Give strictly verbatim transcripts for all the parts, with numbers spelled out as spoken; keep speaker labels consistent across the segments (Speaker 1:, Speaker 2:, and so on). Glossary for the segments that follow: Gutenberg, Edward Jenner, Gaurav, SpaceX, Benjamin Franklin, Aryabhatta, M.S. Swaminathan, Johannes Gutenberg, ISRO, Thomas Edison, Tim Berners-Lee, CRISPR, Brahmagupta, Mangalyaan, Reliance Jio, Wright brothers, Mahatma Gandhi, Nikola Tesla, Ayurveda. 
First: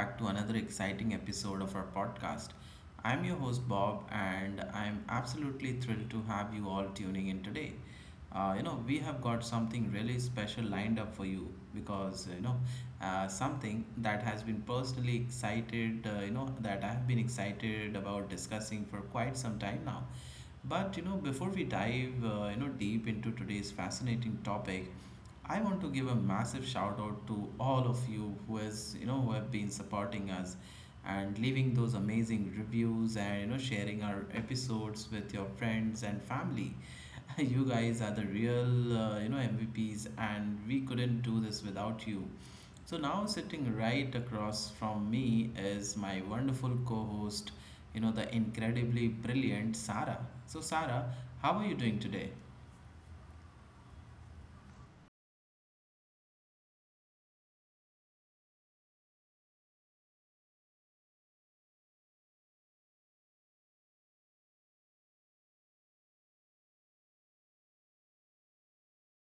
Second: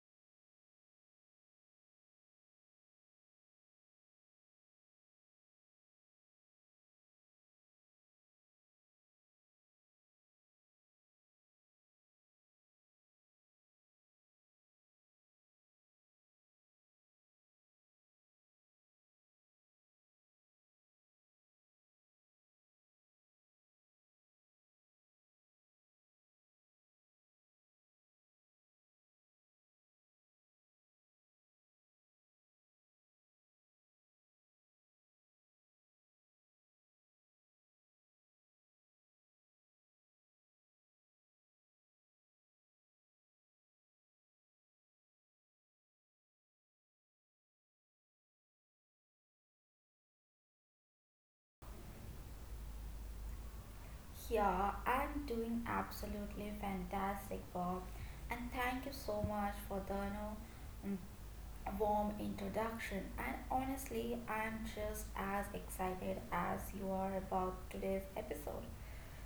Speaker 1: back to another exciting episode of our podcast. I'm your host Bob, and I'm absolutely thrilled to have you all tuning in today. Uh, you know, we have got something really special lined up for you because you know, uh, something that has been personally excited, uh, you know, that I've been excited about discussing for quite some time now. But you know, before we dive, uh, you know, deep into today's fascinating topic, I want to give a massive shout out to all of you who has you know who have been supporting us and leaving those amazing reviews and you know sharing our episodes with your friends and family. You guys are the real uh, you know M V Ps, and we couldn't do this without you. So now, sitting right across from me is my wonderful co-host, you know the incredibly brilliant Sarah. So Sarah, how are you doing today?
Speaker 2: Yeah, I'm doing absolutely fantastic, Bob. And thank you so much for the you know, mm, warm introduction. And honestly, I'm just as excited as you are about today's episode.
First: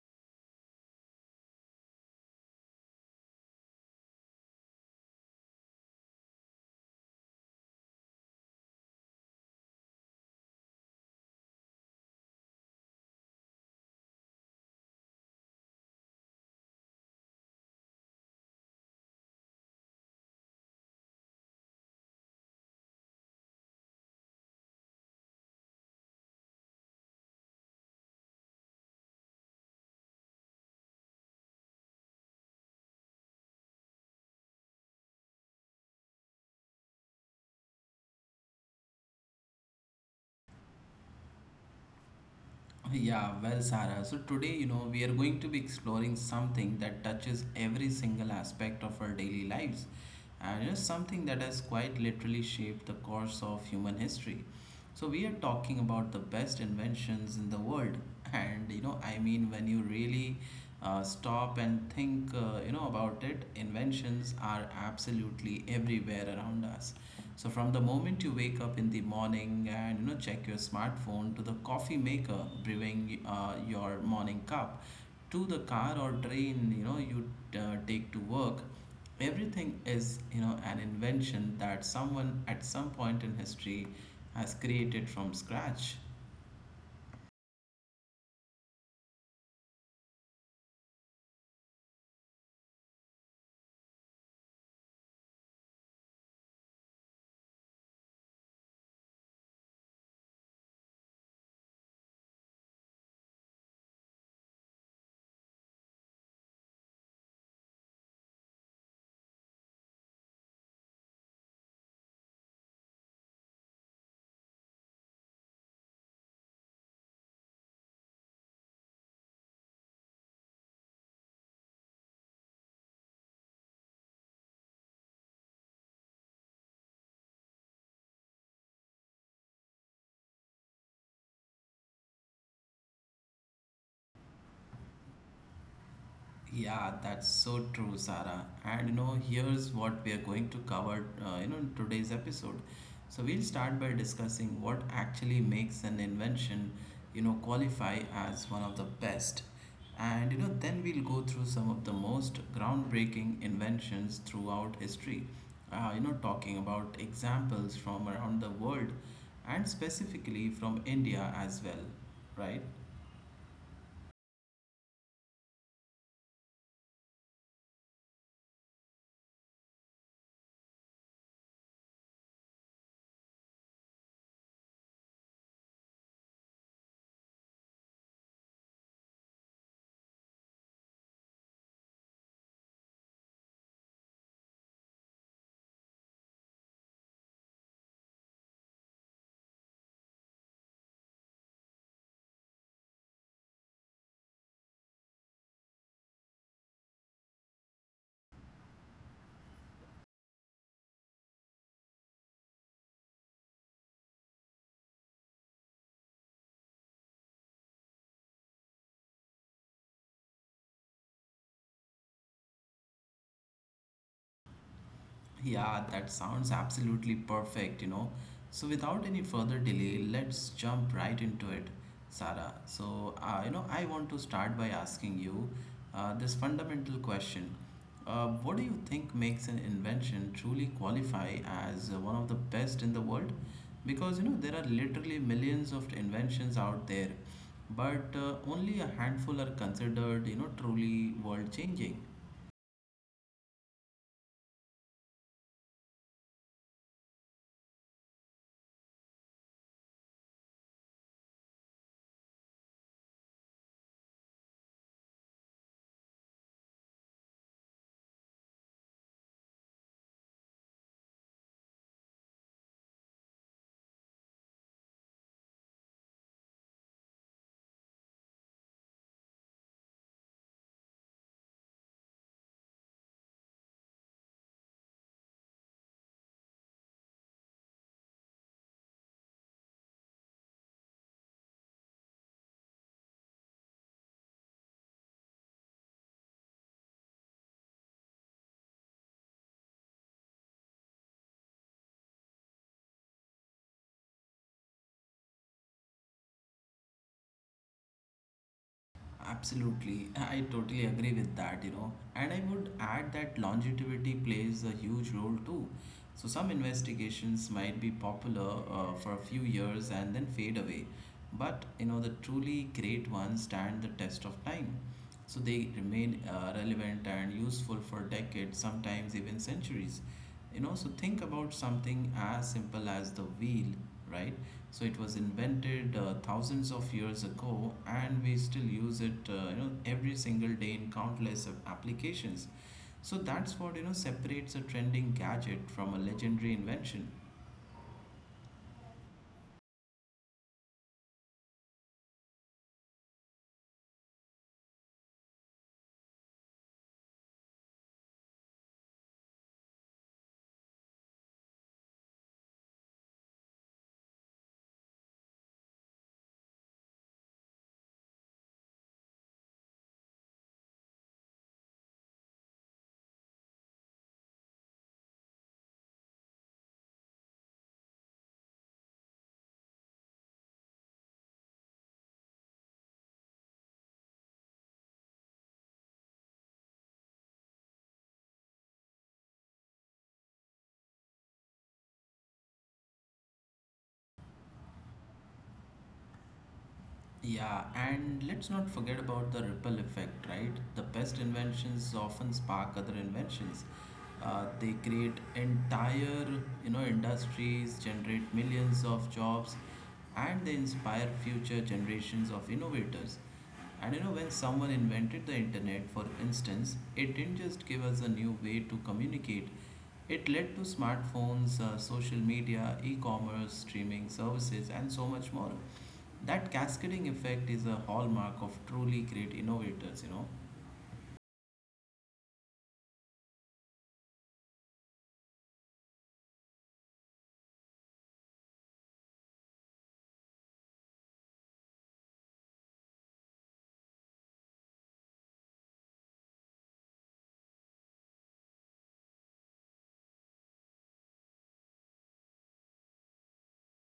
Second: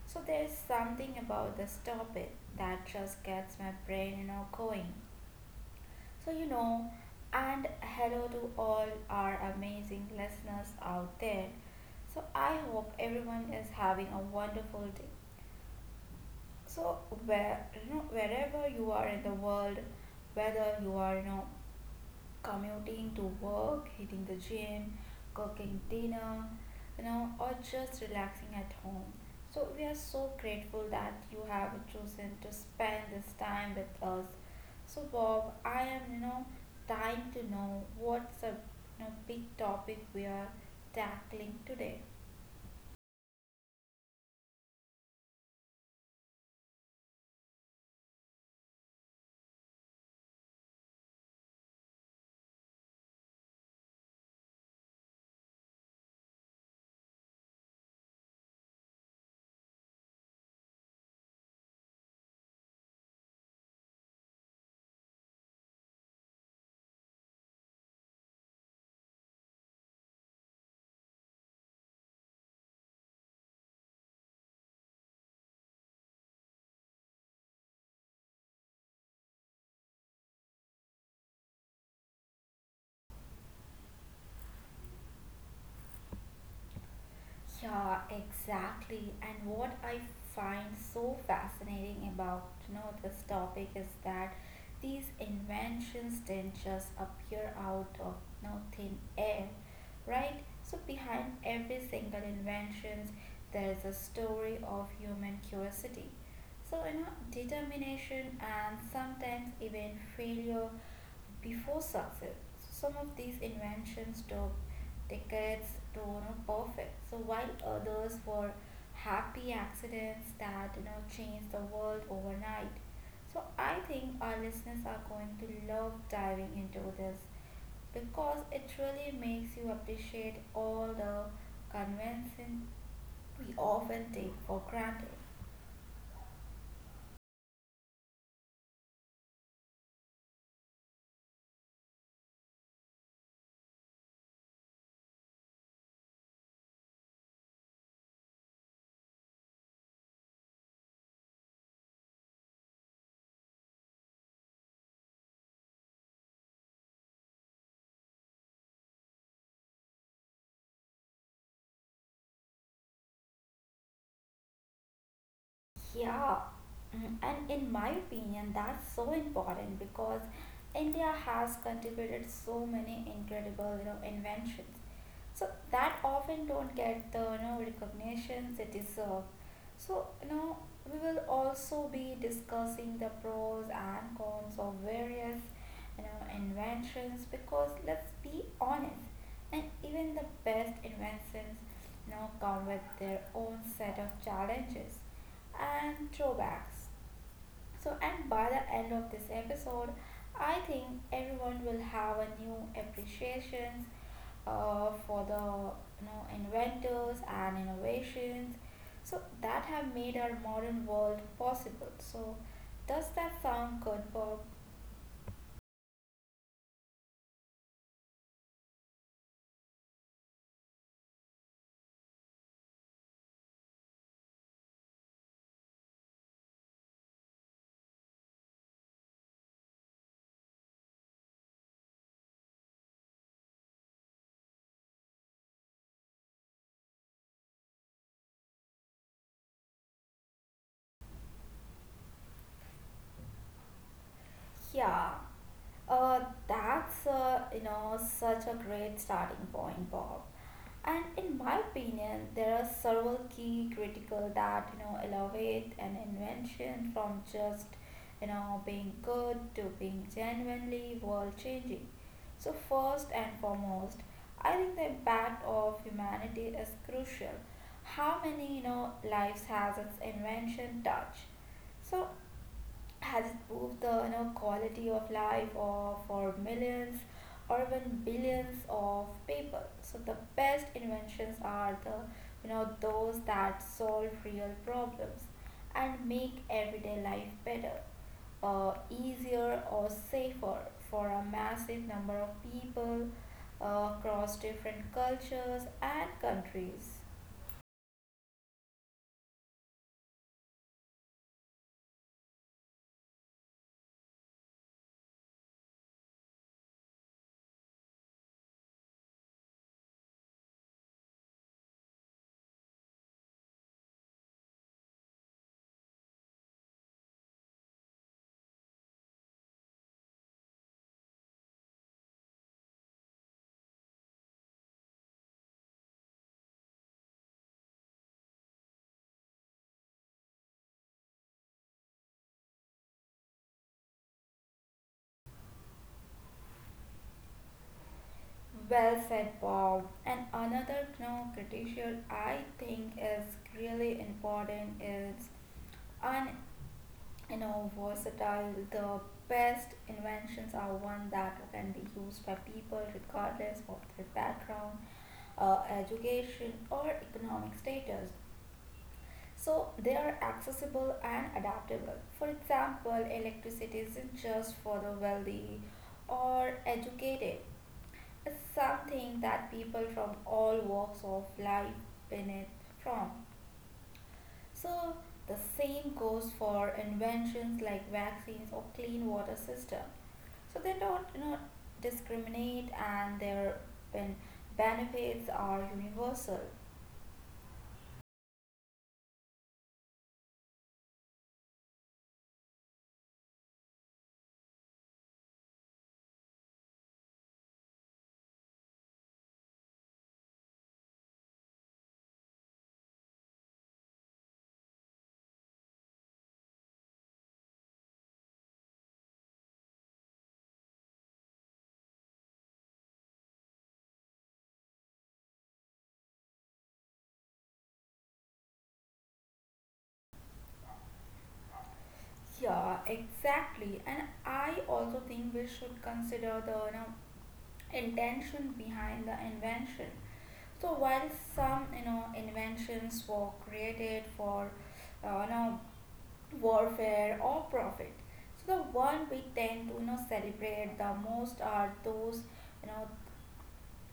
Speaker 2: So there's something about this topic that just gets my brain, you know, going. So you know, and hello to all our amazing listeners out there. So I hope everyone is having a wonderful day, so where you know wherever you are in the world, whether you are, you know commuting to work, hitting the gym, cooking dinner, you know or just relaxing at home. So we are so grateful that you have chosen to spend this time with us. So Bob, i am you know dying to know, what's a you know, big topic we are tackling today?
Speaker 1: Okay. Yeah, well, Sarah, so today, you know, we are going to be exploring something that touches every single aspect of our daily lives, and you know, something that has quite literally shaped the course of human history. So we are talking about the best inventions in the world, and you know, I mean, when you really uh, stop and think, uh, you know, about it, inventions are absolutely everywhere around us. So from the moment you wake up in the morning and you know check your smartphone, to the coffee maker brewing uh, your morning cup, to the car or train you know you uh, take to work, everything is you know an invention that someone at some point in history has created from scratch.
Speaker 2: Yeah, exactly. And what I find so fascinating about, you know, this topic is that these inventions didn't just appear out of you thin air, right? So behind every single invention, there is a story of human curiosity. So, you know, determination and sometimes even failure before success. Some of these inventions took decades to, you know, perfect. So while others were happy accidents that, you know, changed the world overnight. So I think our listeners are going to love diving into this because it really makes you appreciate all the convention we often take for granted.
Speaker 1: Yeah, that's so true, Sarah. And you know, here's what we are going to cover, uh, you know, in today's episode. So we'll start by discussing what actually makes an invention you know, qualify as one of the best. And you know, then we'll go through some of the most groundbreaking inventions throughout history. Uh, you know, talking about examples from around the world, and specifically from India as well, right?
Speaker 2: Yeah, mm, and in my opinion, that's so important because India has contributed so many incredible, you know, inventions. So that often don't get the, you know, recognition it deserve. So now we will also be discussing the pros and cons of various, you know, inventions, because let's be honest, and even the best inventions now come with their own set of challenges and drawbacks. So, and by the end of this episode, I think everyone will have a new appreciation, uh, for the, you know, inventors and innovations so that have made our modern world possible. So does that sound good, Bob?
Speaker 1: Yeah, that sounds absolutely perfect, you know. So, without any further delay, let's jump right into it, Sarah. So, uh, you know, I want to start by asking you uh, this fundamental question. Uh, what do you think makes an invention truly qualify as uh, one of the best in the world? Because, you know, there are literally millions of inventions out there, but uh, only a handful are considered, you know, truly world changing.
Speaker 2: Yeah, uh, that's, uh, you know, such a great starting point, Bob. And in my opinion, there are several key critical that you know elevate an invention from just, you know, being good to being genuinely world changing. So first and foremost, I think the impact of humanity is crucial. How many, you know, lives has its invention touched? So has improved the, you know, quality of life of, for millions or even billions of people. So the best inventions are the, you know, those that solve real problems and make everyday life better, uh, easier or safer for a massive number of people, uh, across different cultures and countries.
Speaker 1: Absolutely, I totally agree with that, you know. And I would add that longevity plays a huge role too. So, some investigations might be popular uh, for a few years and then fade away, but you know, the truly great ones stand the test of time. So they remain uh, relevant and useful for decades, sometimes even centuries. You know, so think about something as simple as the wheel, right? So it was invented uh, thousands of years ago, and we still use it, uh, you know, every single day in countless of applications. So that's what you know separates a trending gadget from a legendary invention.
Speaker 2: Well said, Bob. And another, you know, critical I think is really important is un you know versatile. The best inventions are one that can be used by people regardless of their background, uh, education, or economic status. So they are accessible and adaptable. For example, electricity isn't just for the wealthy or educated, is something that people from all walks of life benefit from. So the same goes for inventions like vaccines or clean water system. So they don't, you know, discriminate, and their ben- benefits are universal.
Speaker 1: Yeah, and let's not forget about the ripple effect, right? The best inventions often spark other inventions. Uh, they create entire, you know, industries, generate millions of jobs, and they inspire future generations of innovators. And you know, when someone invented the internet, for instance, it didn't just give us a new way to communicate, it led to smartphones, uh, social media, e commerce, streaming services, and so much more. That cascading effect is a hallmark of truly great innovators, you know.
Speaker 2: Yeah, exactly. And I also think we should consider the, you know, intention behind the invention. So while some, you know, inventions were created for, uh, you know warfare or profit, so the one we tend to, you know, celebrate the most are those, you know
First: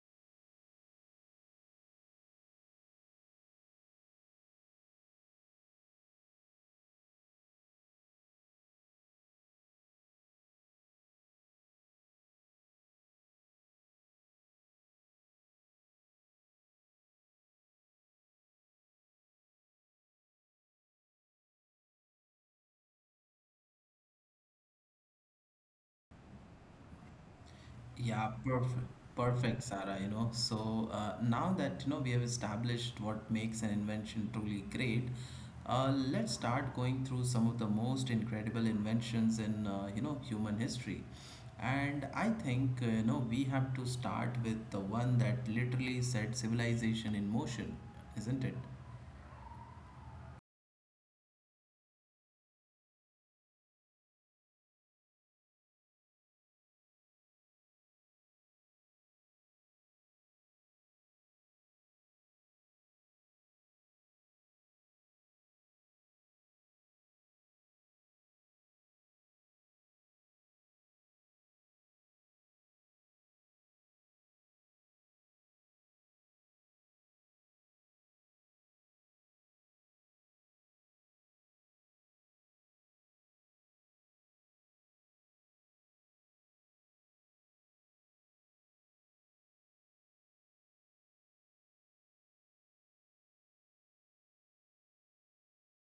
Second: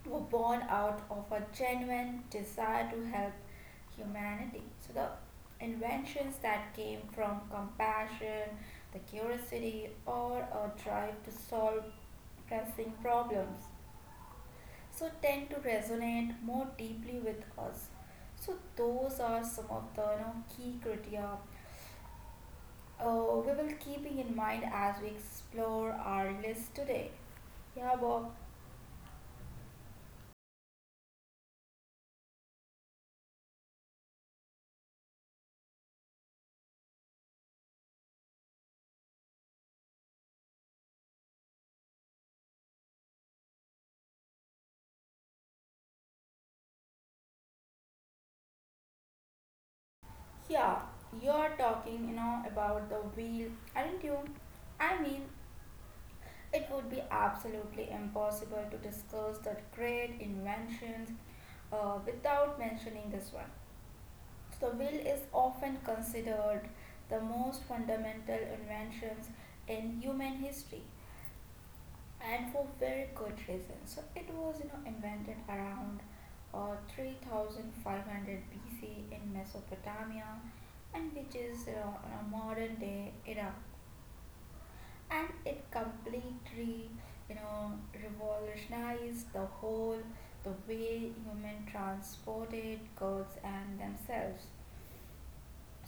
Speaker 2: who were born out of a genuine desire to help humanity. So the inventions that came from compassion, the curiosity, or a drive to solve pressing problems so tend to resonate more deeply with us. So those are some of the, you know, key criteria uh, we will keeping in mind as we explore our list today. Yeah,
Speaker 1: Yeah,
Speaker 2: Bob.
Speaker 1: perfect, perfect, Sarah. You know, so uh, now that you know we have established what makes an invention truly great, uh, let's start going through some of the most incredible inventions in uh, you know human history. And I think uh, you know we have to start with the one that literally set civilization in motion, isn't it?
Speaker 2: Yeah, you're talking, you know, about the wheel, aren't you? I mean, it would be absolutely impossible to discuss the great inventions uh, without mentioning this one. The will is often considered the most fundamental inventions in human history, and for very good reason. So it was, you know, invented around uh, three thousand five hundred B C in Mesopotamia, and which is, uh, in a modern day Iraq. And it completely, you know, revolutionized the whole the way human transported goods and themselves.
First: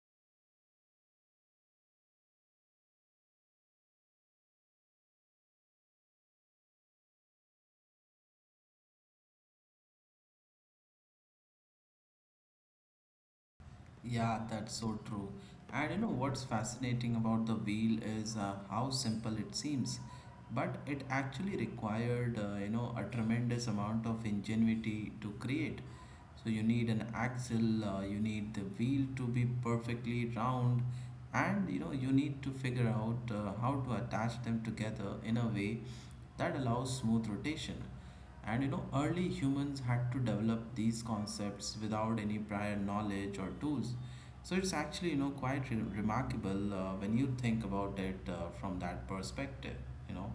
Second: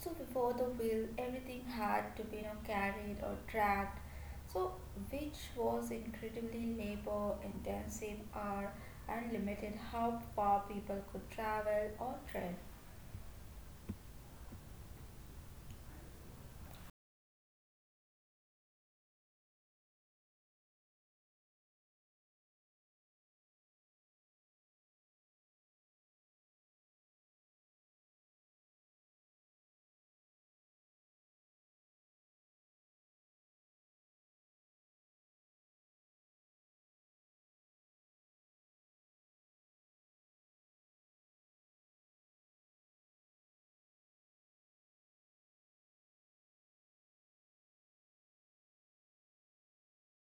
Speaker 2: So before the wheel, everything had to be, you know, carried or dragged. So which was incredibly labor intensive or and limited how far people could travel or tread.
Speaker 1: Yeah, that's so true. And you know what's fascinating about the wheel is uh, how simple it seems, but it actually required uh, you know a tremendous amount of ingenuity to create. So you need an axle, uh, you need the wheel to be perfectly round, and you know you need to figure out uh, how to attach them together in a way that allows smooth rotation. And you know, early humans had to develop these concepts without any prior knowledge or tools. So it's actually, you know, quite re- remarkable uh, when you think about it uh, from that perspective, you know.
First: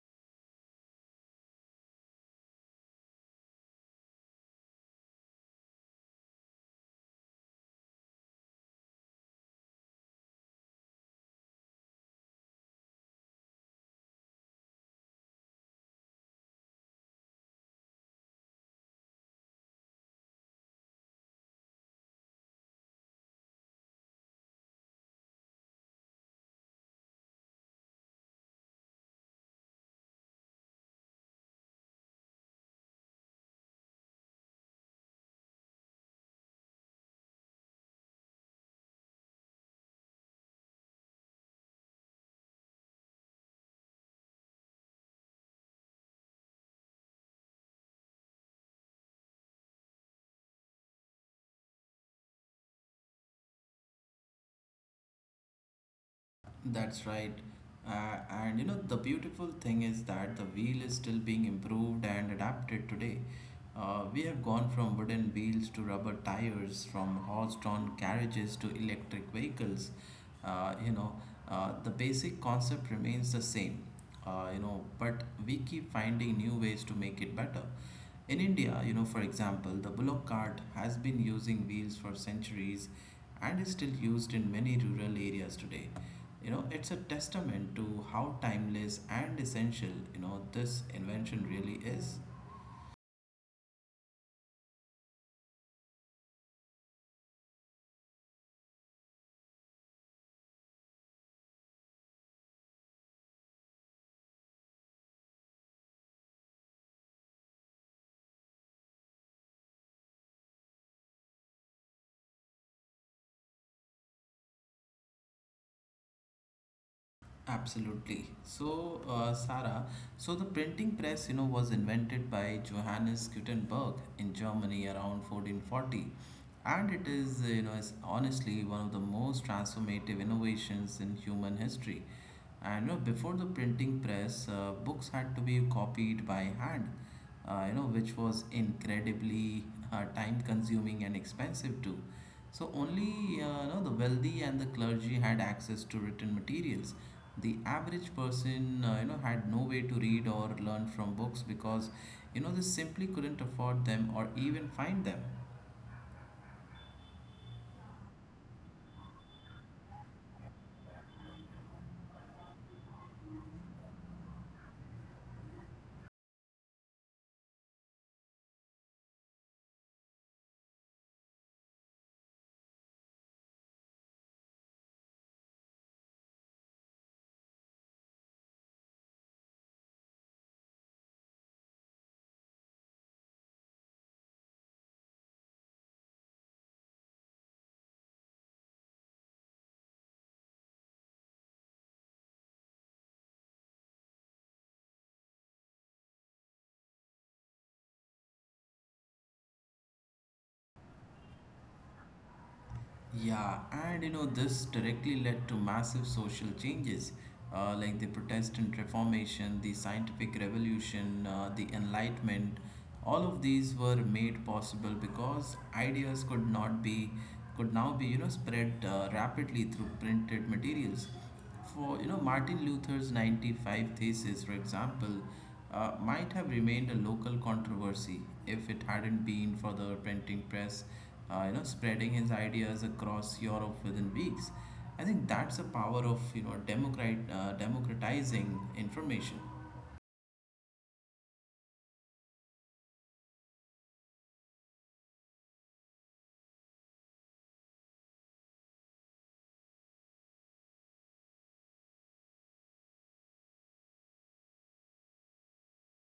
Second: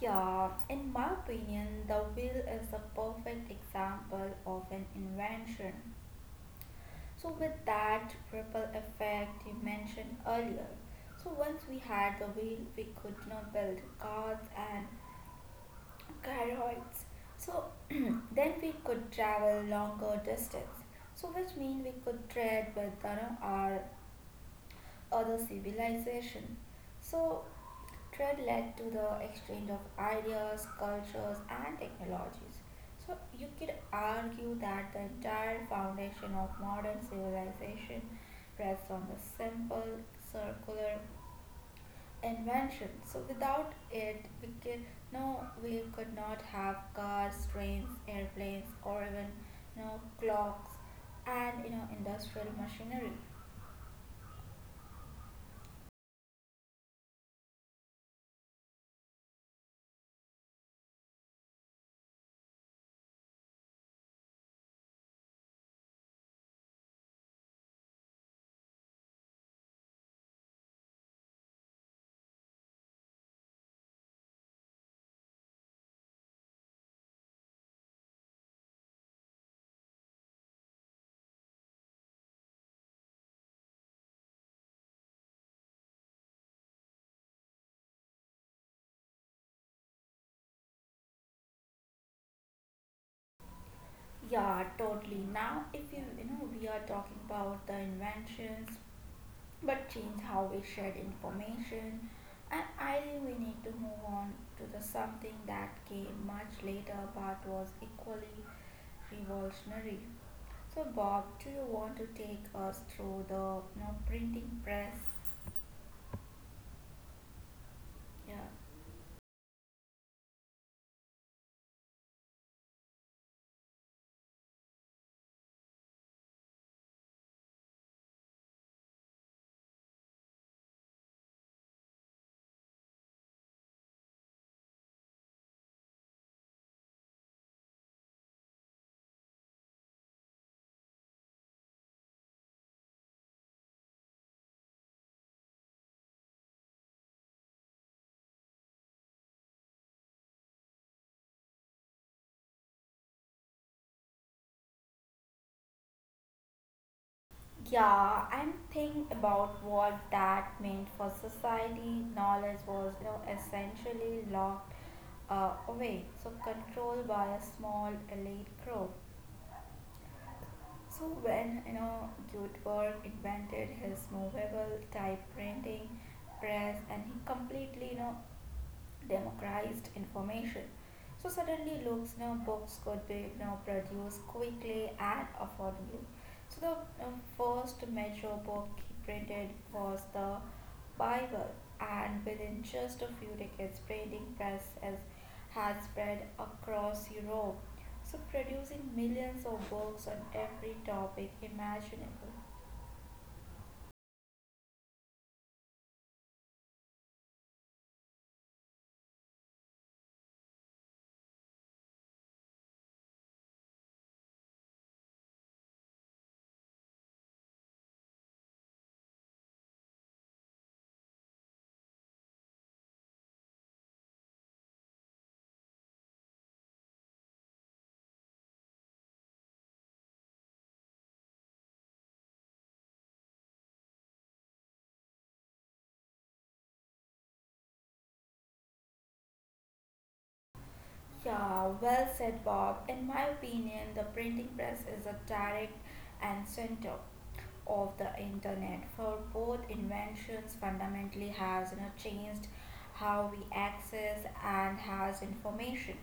Speaker 2: Yeah, in my opinion, the wheel is the perfect example of an invention. So with that ripple effect you mentioned earlier. So once we had the wheel, we could, you know, build cars and carrots. So then we could travel longer distance. So which mean we could trade with, you know, our other civilization. So trade led to the exchange of ideas, cultures, and technologies. So you could argue that the entire foundation of modern civilization rests on the simple circular invention. So without it, we could no, we could not have cars, trains, airplanes, or even, you know, clocks and, you know, industrial machinery.
Speaker 1: That's right. Uh, and you know, the beautiful thing is that the wheel is still being improved and adapted today. Uh, we have gone from wooden wheels to rubber tires, from horse-drawn carriages to electric vehicles. Uh, you know, uh, the basic concept remains the same, uh, you know, but we keep finding new ways to make it better. In India, you know, for example, the bullock cart has been using wheels for centuries and is still used in many rural areas today. You know, it's a testament to how timeless and essential, you know, this invention really is.
Speaker 2: Yeah, totally. Now, if you you know we are talking about the inventions, but change how we shared information, and I think we need to move on to the something that came much later but was equally revolutionary. So, Bob, do you want to take us through the, you know, printing press?
Speaker 1: Absolutely.
Speaker 2: Yeah.
Speaker 1: So, uh, Sarah, so the printing press, you know, was invented by Johannes Gutenberg in Germany around fourteen forty, and it is, you know, is honestly one of the most transformative innovations in human history. And you know, before the printing press, uh, books had to be copied by hand, uh, you know, which was incredibly uh, time-consuming and expensive too. So only uh, you know, the wealthy and the clergy had access to written materials. The average person uh, you know had no way to read or learn from books because you know they simply couldn't afford them or even find them.
Speaker 2: Yeah, I'm thinking about what that meant for society. Knowledge was, you know, essentially locked uh, away, so controlled by a small elite group. So when, you know, Gutenberg invented his movable type printing press, and he completely, you know, democratized information. So suddenly looks now books could be now produced quickly and affordably. So the, uh, first major book he printed was the Bible, and within just a few decades, printing press has, has spread across Europe, so producing millions of books on every topic imaginable.
Speaker 1: Yeah, and you know this directly led to massive social changes, uh, like the Protestant Reformation, the Scientific Revolution, uh, the Enlightenment. All of these were made possible because ideas could not be could now be you know spread uh, rapidly through printed materials. For you know Martin Luther's ninety-five thesis, for example, uh, might have remained a local controversy if it hadn't been for the printing press, uh, you know, spreading his ideas across Europe within weeks. I think that's the power of you know democrat uh, democratizing information.
Speaker 2: Yeah, well said, Bob. In my opinion, the printing press is a direct and center of the internet for both inventions fundamentally has, you know, changed how we access and has information.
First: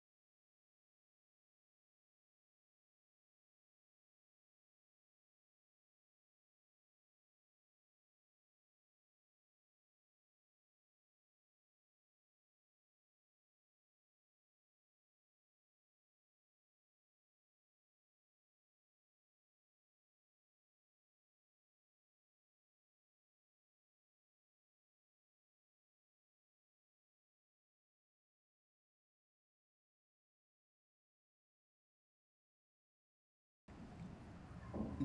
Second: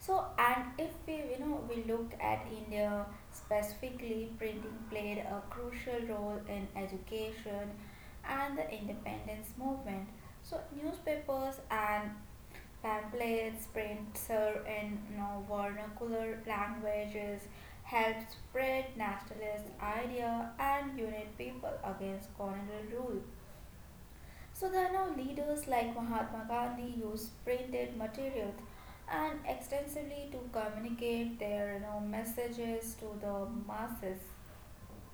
Speaker 2: So, and if we, you know, we look at India specifically, printing played a crucial role in education and the independence movement. So, newspapers and pamphlets, prints, uh, in, you know, vernacular languages helped spread nationalist idea and unite people against colonial rule. So there are now leaders like Mahatma Gandhi use printed materials and extensively to communicate their, you know, messages to the masses.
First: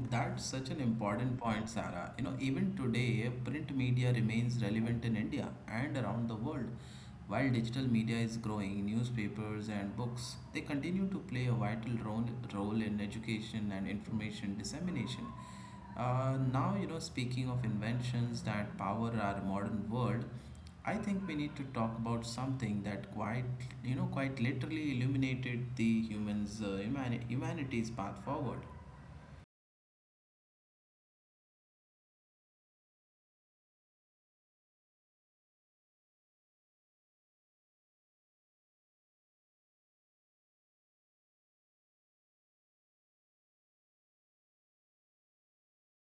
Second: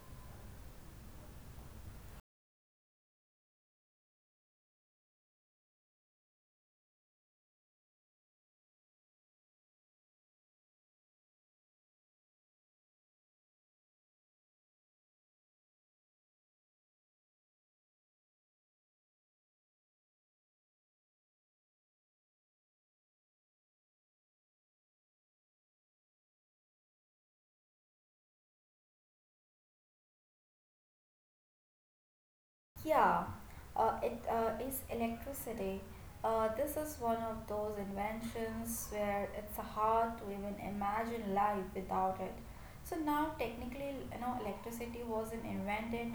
Speaker 1: That's such an important point, Sarah. You know, even today, print media remains relevant in India and around the world. While digital media is growing, newspapers and books, they continue to play a vital role, role in education and information dissemination. Uh, now, you know, speaking of inventions that power our modern world, I think we need to talk about something that quite, you know, quite literally illuminated the humans, uh, humani- humanity's path forward.
Speaker 2: Yeah, uh, it, uh, is electricity. Uh, this is one of those inventions where it's hard to even imagine life without it. So now technically, you know, electricity wasn't invented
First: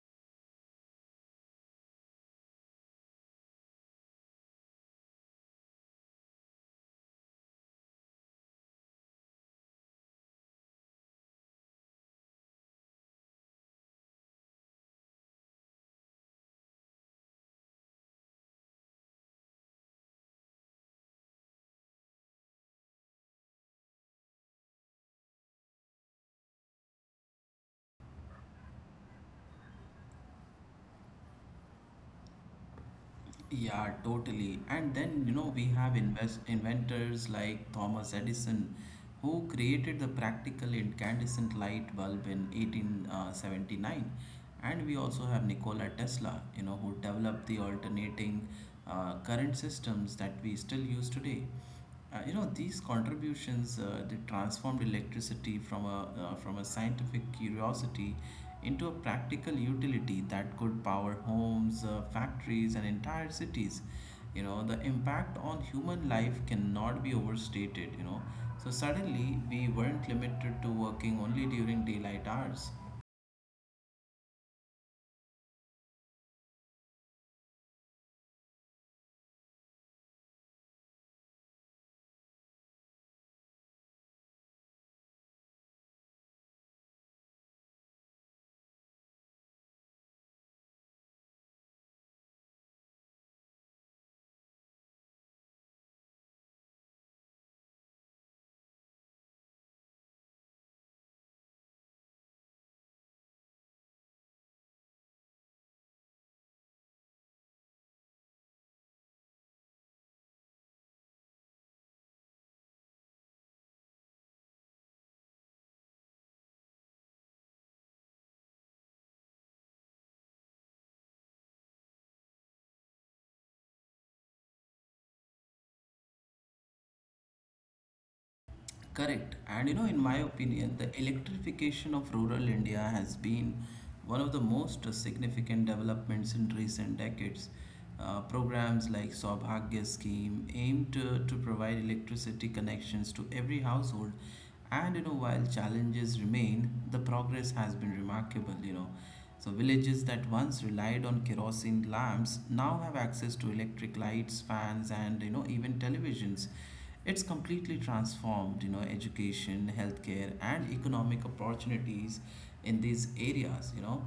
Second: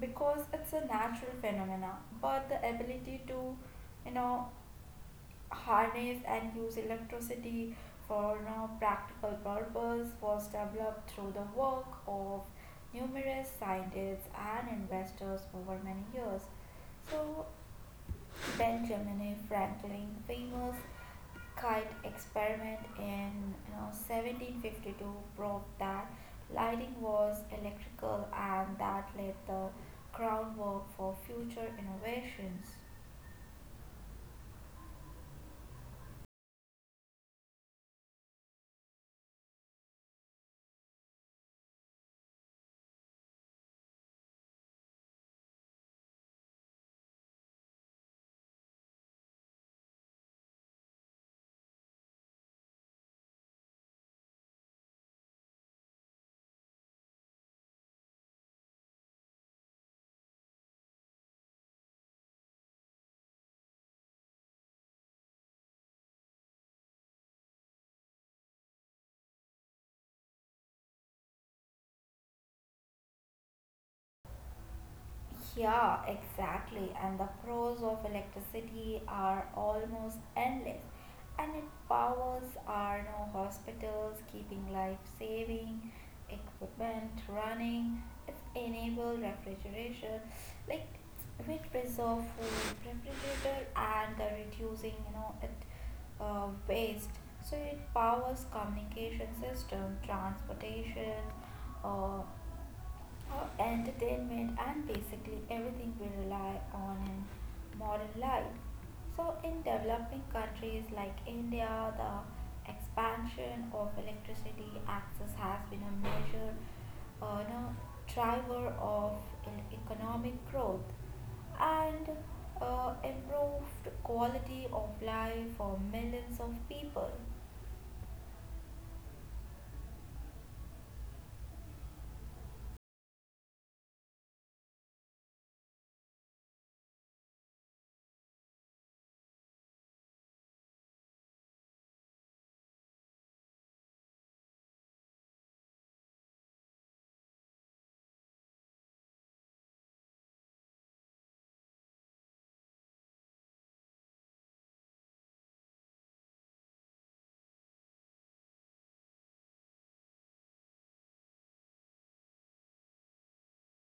Speaker 2: because it's a natural phenomena, but the ability to, you know, harness and use electricity for no practical purpose was developed through the work of numerous scientists and investors over many years. So, Benjamin Franklin, famous kite experiment in, you know, seventeen fifty-two proved that lighting was electrical and that laid the groundwork for future innovations.
Speaker 1: Yeah, totally. And then, you know, we have invest inventors like Thomas Edison, who created the practical incandescent light bulb in eighteen seventy-nine. And we also have Nikola Tesla, you know, who developed the alternating uh, current systems that we still use today. Uh, you know these contributions uh, they transformed electricity from a uh, from a scientific curiosity into a practical utility that could power homes, uh, factories, and entire cities. You know the impact on human life cannot be overstated. You know so suddenly we weren't limited to working only during daylight hours.
Speaker 2: Yeah, exactly. And the pros of electricity are almost endless. And it powers our no hospitals, keeping life saving equipment running. It's enable refrigeration, like which preserve food, refrigerator, and the reducing, you know, it, uh, waste. So it powers communication system, transportation, uh, our entertainment and basically everything we rely on in modern life. So, in developing countries like India, the expansion of electricity access has been a major, uh, no, driver of e- economic growth and, uh, improved quality of life for millions of people.
Speaker 1: Correct. And you know, in my opinion, the electrification of rural India has been one of the most significant developments in recent decades. Uh, programs like Saubhagya scheme aim to, to provide electricity connections to every household. And you know, while challenges remain, the progress has been remarkable, you know. So villages that once relied on kerosene lamps now have access to electric lights, fans, and you know, even televisions. It's completely transformed, you know, education, healthcare, and economic opportunities in these areas, you know.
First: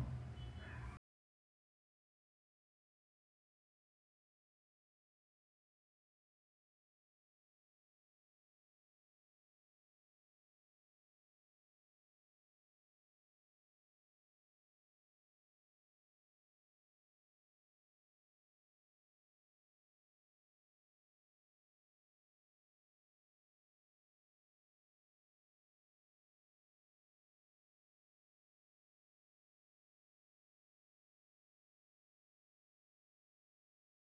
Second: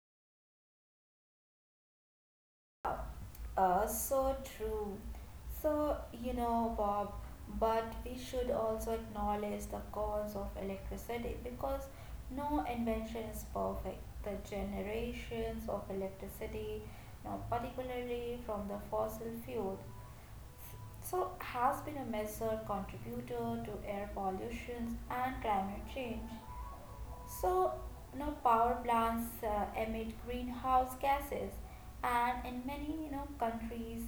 Speaker 2: Uh, so true. So, you know, Bob, but we should also acknowledge the cause of electricity because no invention is perfect. The generations of electricity, now particularly from the fossil fuel, so has been a major contributor to air pollution and climate change. So, you know, power plants uh, emit greenhouse gases, and in many, you know, countries,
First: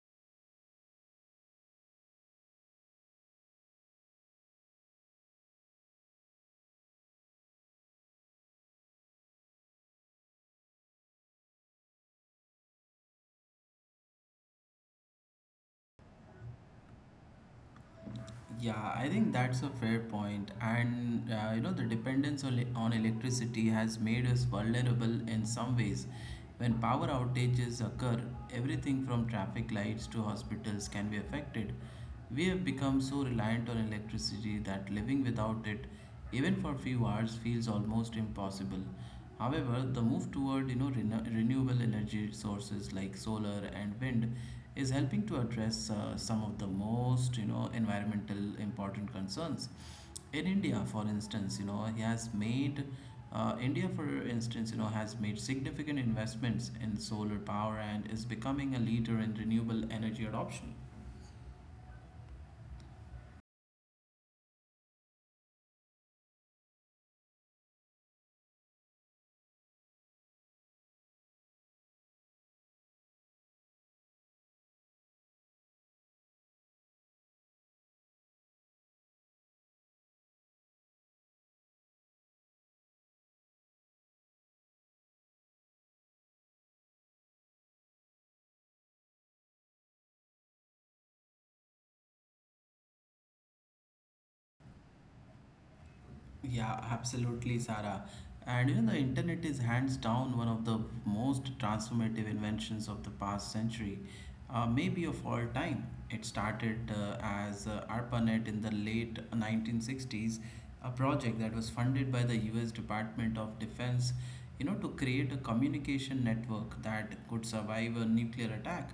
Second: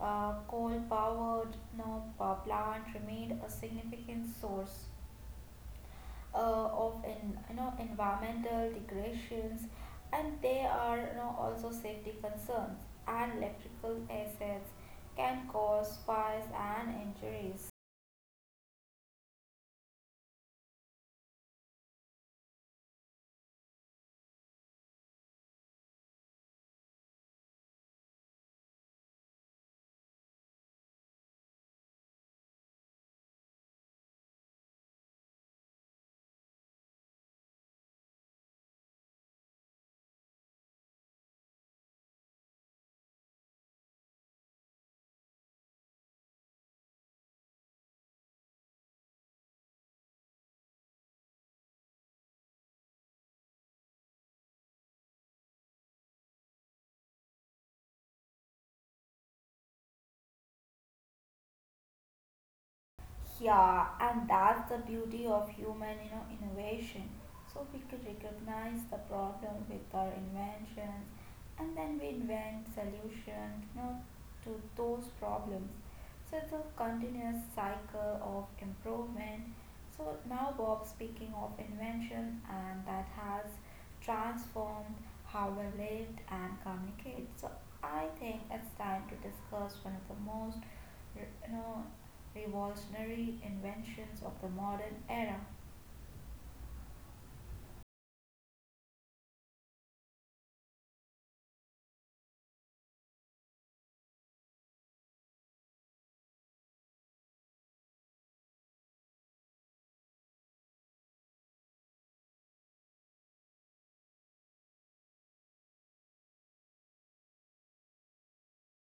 Speaker 2: uh, coal-powered, you know, power plant remained a significant source, uh, of in, you know environmental degradations, and they are, you know, also safety concerns. And electrical assets can cause fires and injuries.
Speaker 1: Yeah, I think that's a fair point. And, uh, you know, the dependence on, on electricity has made us vulnerable in some ways. When power outages occur, everything from traffic lights to hospitals can be affected. We have become so reliant on electricity that living without it, even for few hours, feels almost impossible. However, the move toward you know rena- renewable energy sources like solar and wind is helping to address uh, some of the most you know environmental important concerns. In India, for instance, you know he has made uh, India, for instance, you know has made significant investments in solar power and is becoming a leader in renewable energy adoption.
Speaker 2: Yeah, and that's the beauty of human, you know, innovation. So we could recognize the problem with our inventions, and then we invent solutions, you know, to those problems. So it's a continuous cycle of improvement. So now Bob, speaking of invention, and that has transformed how we lived and communicate. So I think it's time to discuss one of the most, you know, revolutionary inventions of the modern era.
Speaker 1: Yeah, absolutely, Sarah. And you know, the internet is hands down one of the most transformative inventions of the past century, uh, maybe of all time. It started uh, as uh, ARPANET in the late nineteen sixties, a project that was funded by the U S Department of Defense, you know, to create a communication network that could survive a nuclear attack.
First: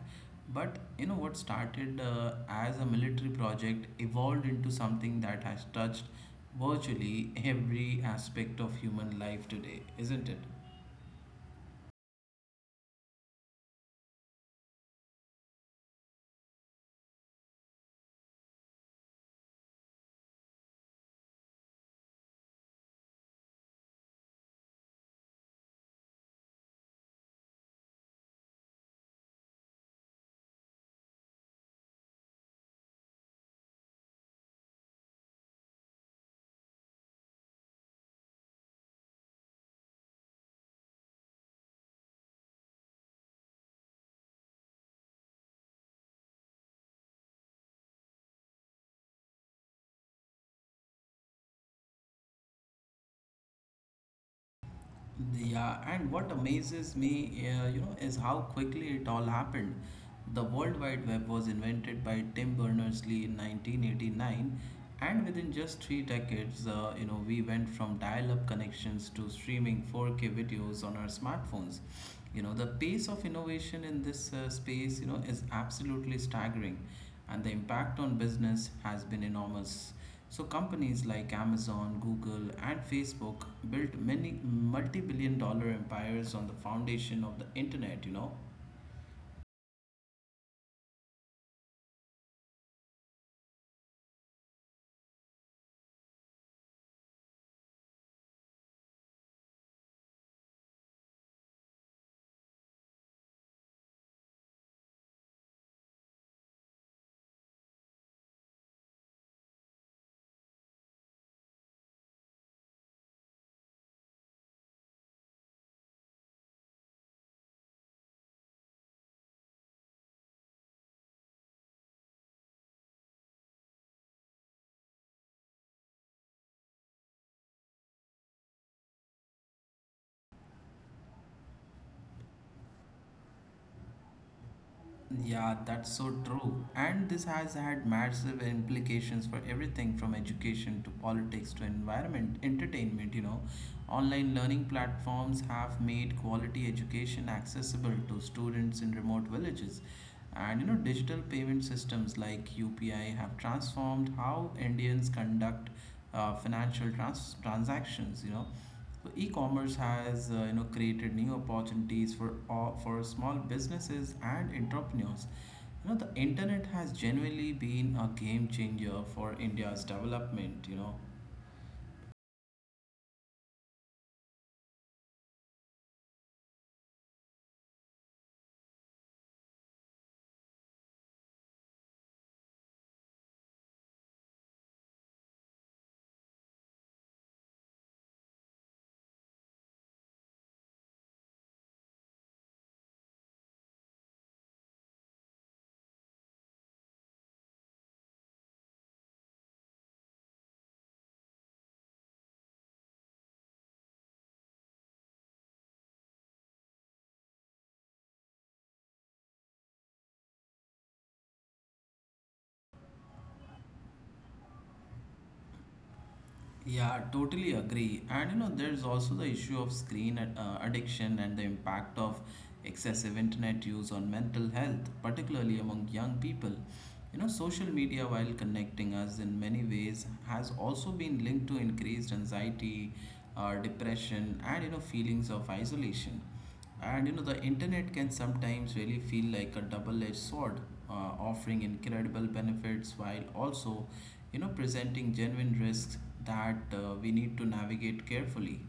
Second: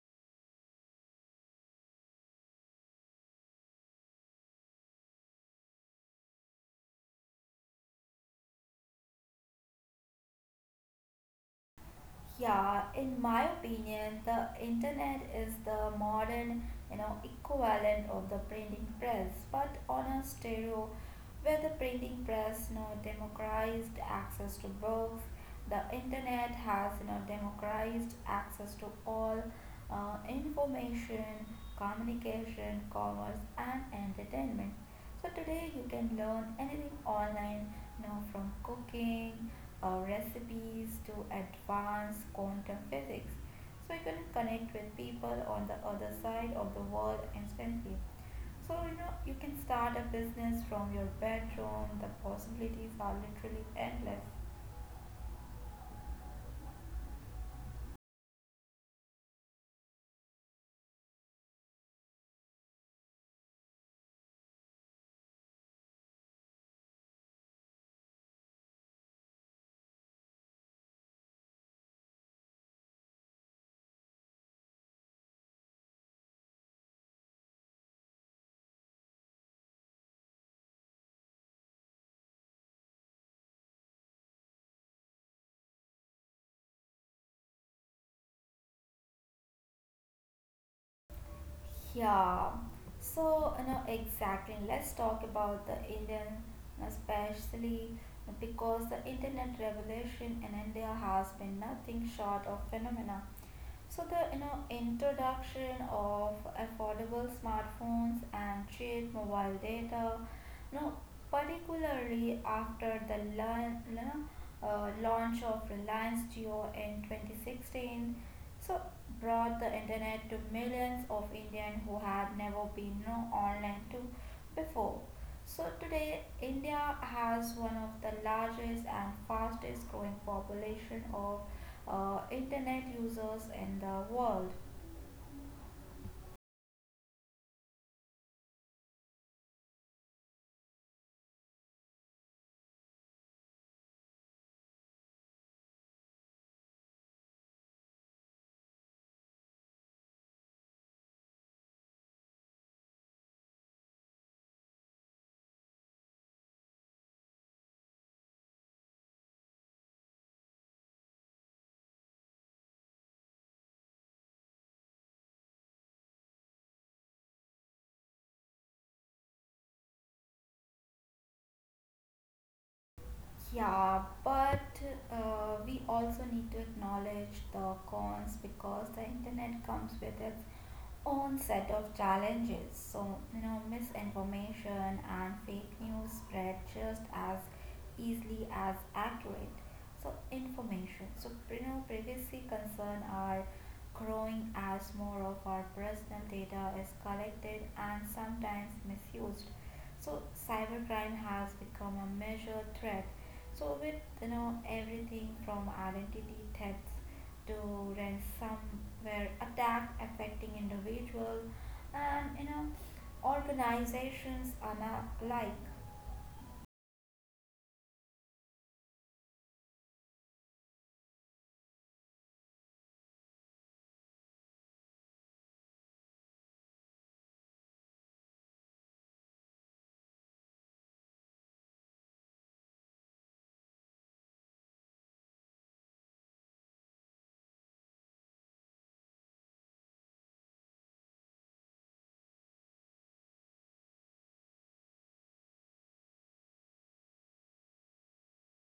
Speaker 1: But you know, what started uh, as a military project evolved into something that has touched virtually every aspect of human life today, isn't it?
Speaker 2: Yeah, in my opinion, the internet is the modern, you know, equivalent of the printing press, but on a stereo, where the printing press, you know, democratized access to books. The internet has, you know, democratized access to all, uh, information, communication, commerce, and entertainment. So today you can learn anything online now from cooking, uh, recipes to advanced quantum physics. So you can connect with people on the other side of the world instantly. So you know you can start a business from your bedroom. The possibilities are literally endless.
Speaker 1: Yeah, and what amazes me, uh, you know, is how quickly it all happened. The World Wide Web was invented by Tim Berners-Lee in nineteen eighty-nine, and within just three decades, uh, you know, we went from dial-up connections to streaming four K videos on our smartphones. You know, the pace of innovation in this uh, space, you know, is absolutely staggering, and the impact on business has been enormous. So companies like Amazon, Google, and Facebook built many multi-billion dollar empires on the foundation of the internet, you know.
Speaker 2: Yeah. So, you know, exactly. Let's talk about the Indian, especially because the internet revolution in India has been nothing short of phenomena. So the you know introduction of affordable smartphones and cheap mobile data, you know, particularly after the learn, you know, uh, launch of Reliance Jio in twenty sixteen, so brought the internet to millions of Indians who had never been you know, online to before. So today, India has one of the largest and fastest growing population of uh, internet users in the world.
Speaker 1: Yeah, that's so true. And this has had massive implications for everything from education to politics to environment, entertainment, you know. Online learning platforms have made quality education accessible to students in remote villages. And you know, digital payment systems like U P I have transformed how Indians conduct uh, financial trans- transactions, you know. So e-commerce has uh, you know created new opportunities for all, for small businesses and entrepreneurs. You know the internet has genuinely been a game changer for India's development. You know
Speaker 2: Yeah, but uh, we also need to acknowledge the cons because the internet comes with its own set of challenges. So, you know, misinformation and fake news spread just as easily as accurate. So, information. So, you know, privacy concern are growing as more of our personal data is collected and sometimes misused. So cybercrime has become a major threat. So with you know everything from identity thefts to ransomware attack affecting individuals and you know organizations are not alike.
Speaker 1: Yeah, totally agree. And you know, there's also the issue of screen ad- uh, addiction and the impact of excessive internet use on mental health, particularly among young people. You know, social media, while connecting us in many ways, has also been linked to increased anxiety, uh, depression, and you know, feelings of isolation. And you know, the internet can sometimes really feel like a double edged sword, uh, offering incredible benefits while also, you know, presenting genuine risks that uh, we need to navigate carefully.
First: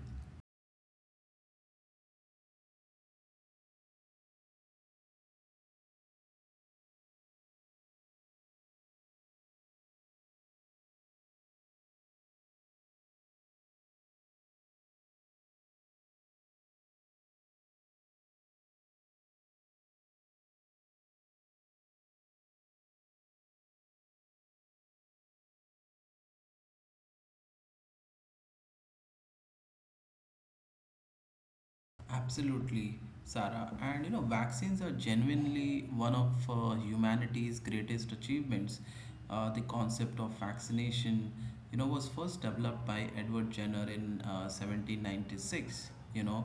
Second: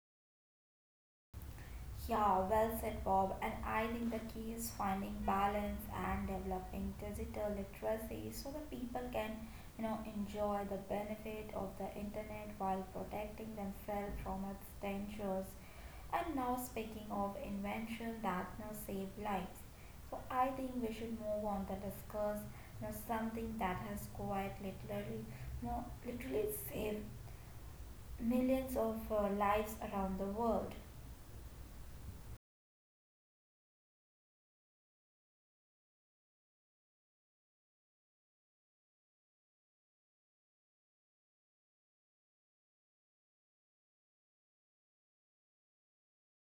Speaker 2: Yeah, well said, Bob. And I think the key is finding balance and developing digital literacy so that people can, you know, enjoy the benefit of the internet while protecting themselves from its dangers. And now, speaking of invention that you know, save lives, so I think we should move on to discuss, you know, something that has quite literally, you know, literally saved millions of uh, lives around the world.
Speaker 1: Absolutely, Sarah. And you know, vaccines are genuinely one of uh, humanity's greatest achievements. Uh, the concept of vaccination, you know, was first developed by Edward Jenner in uh, seventeen ninety-six. You know,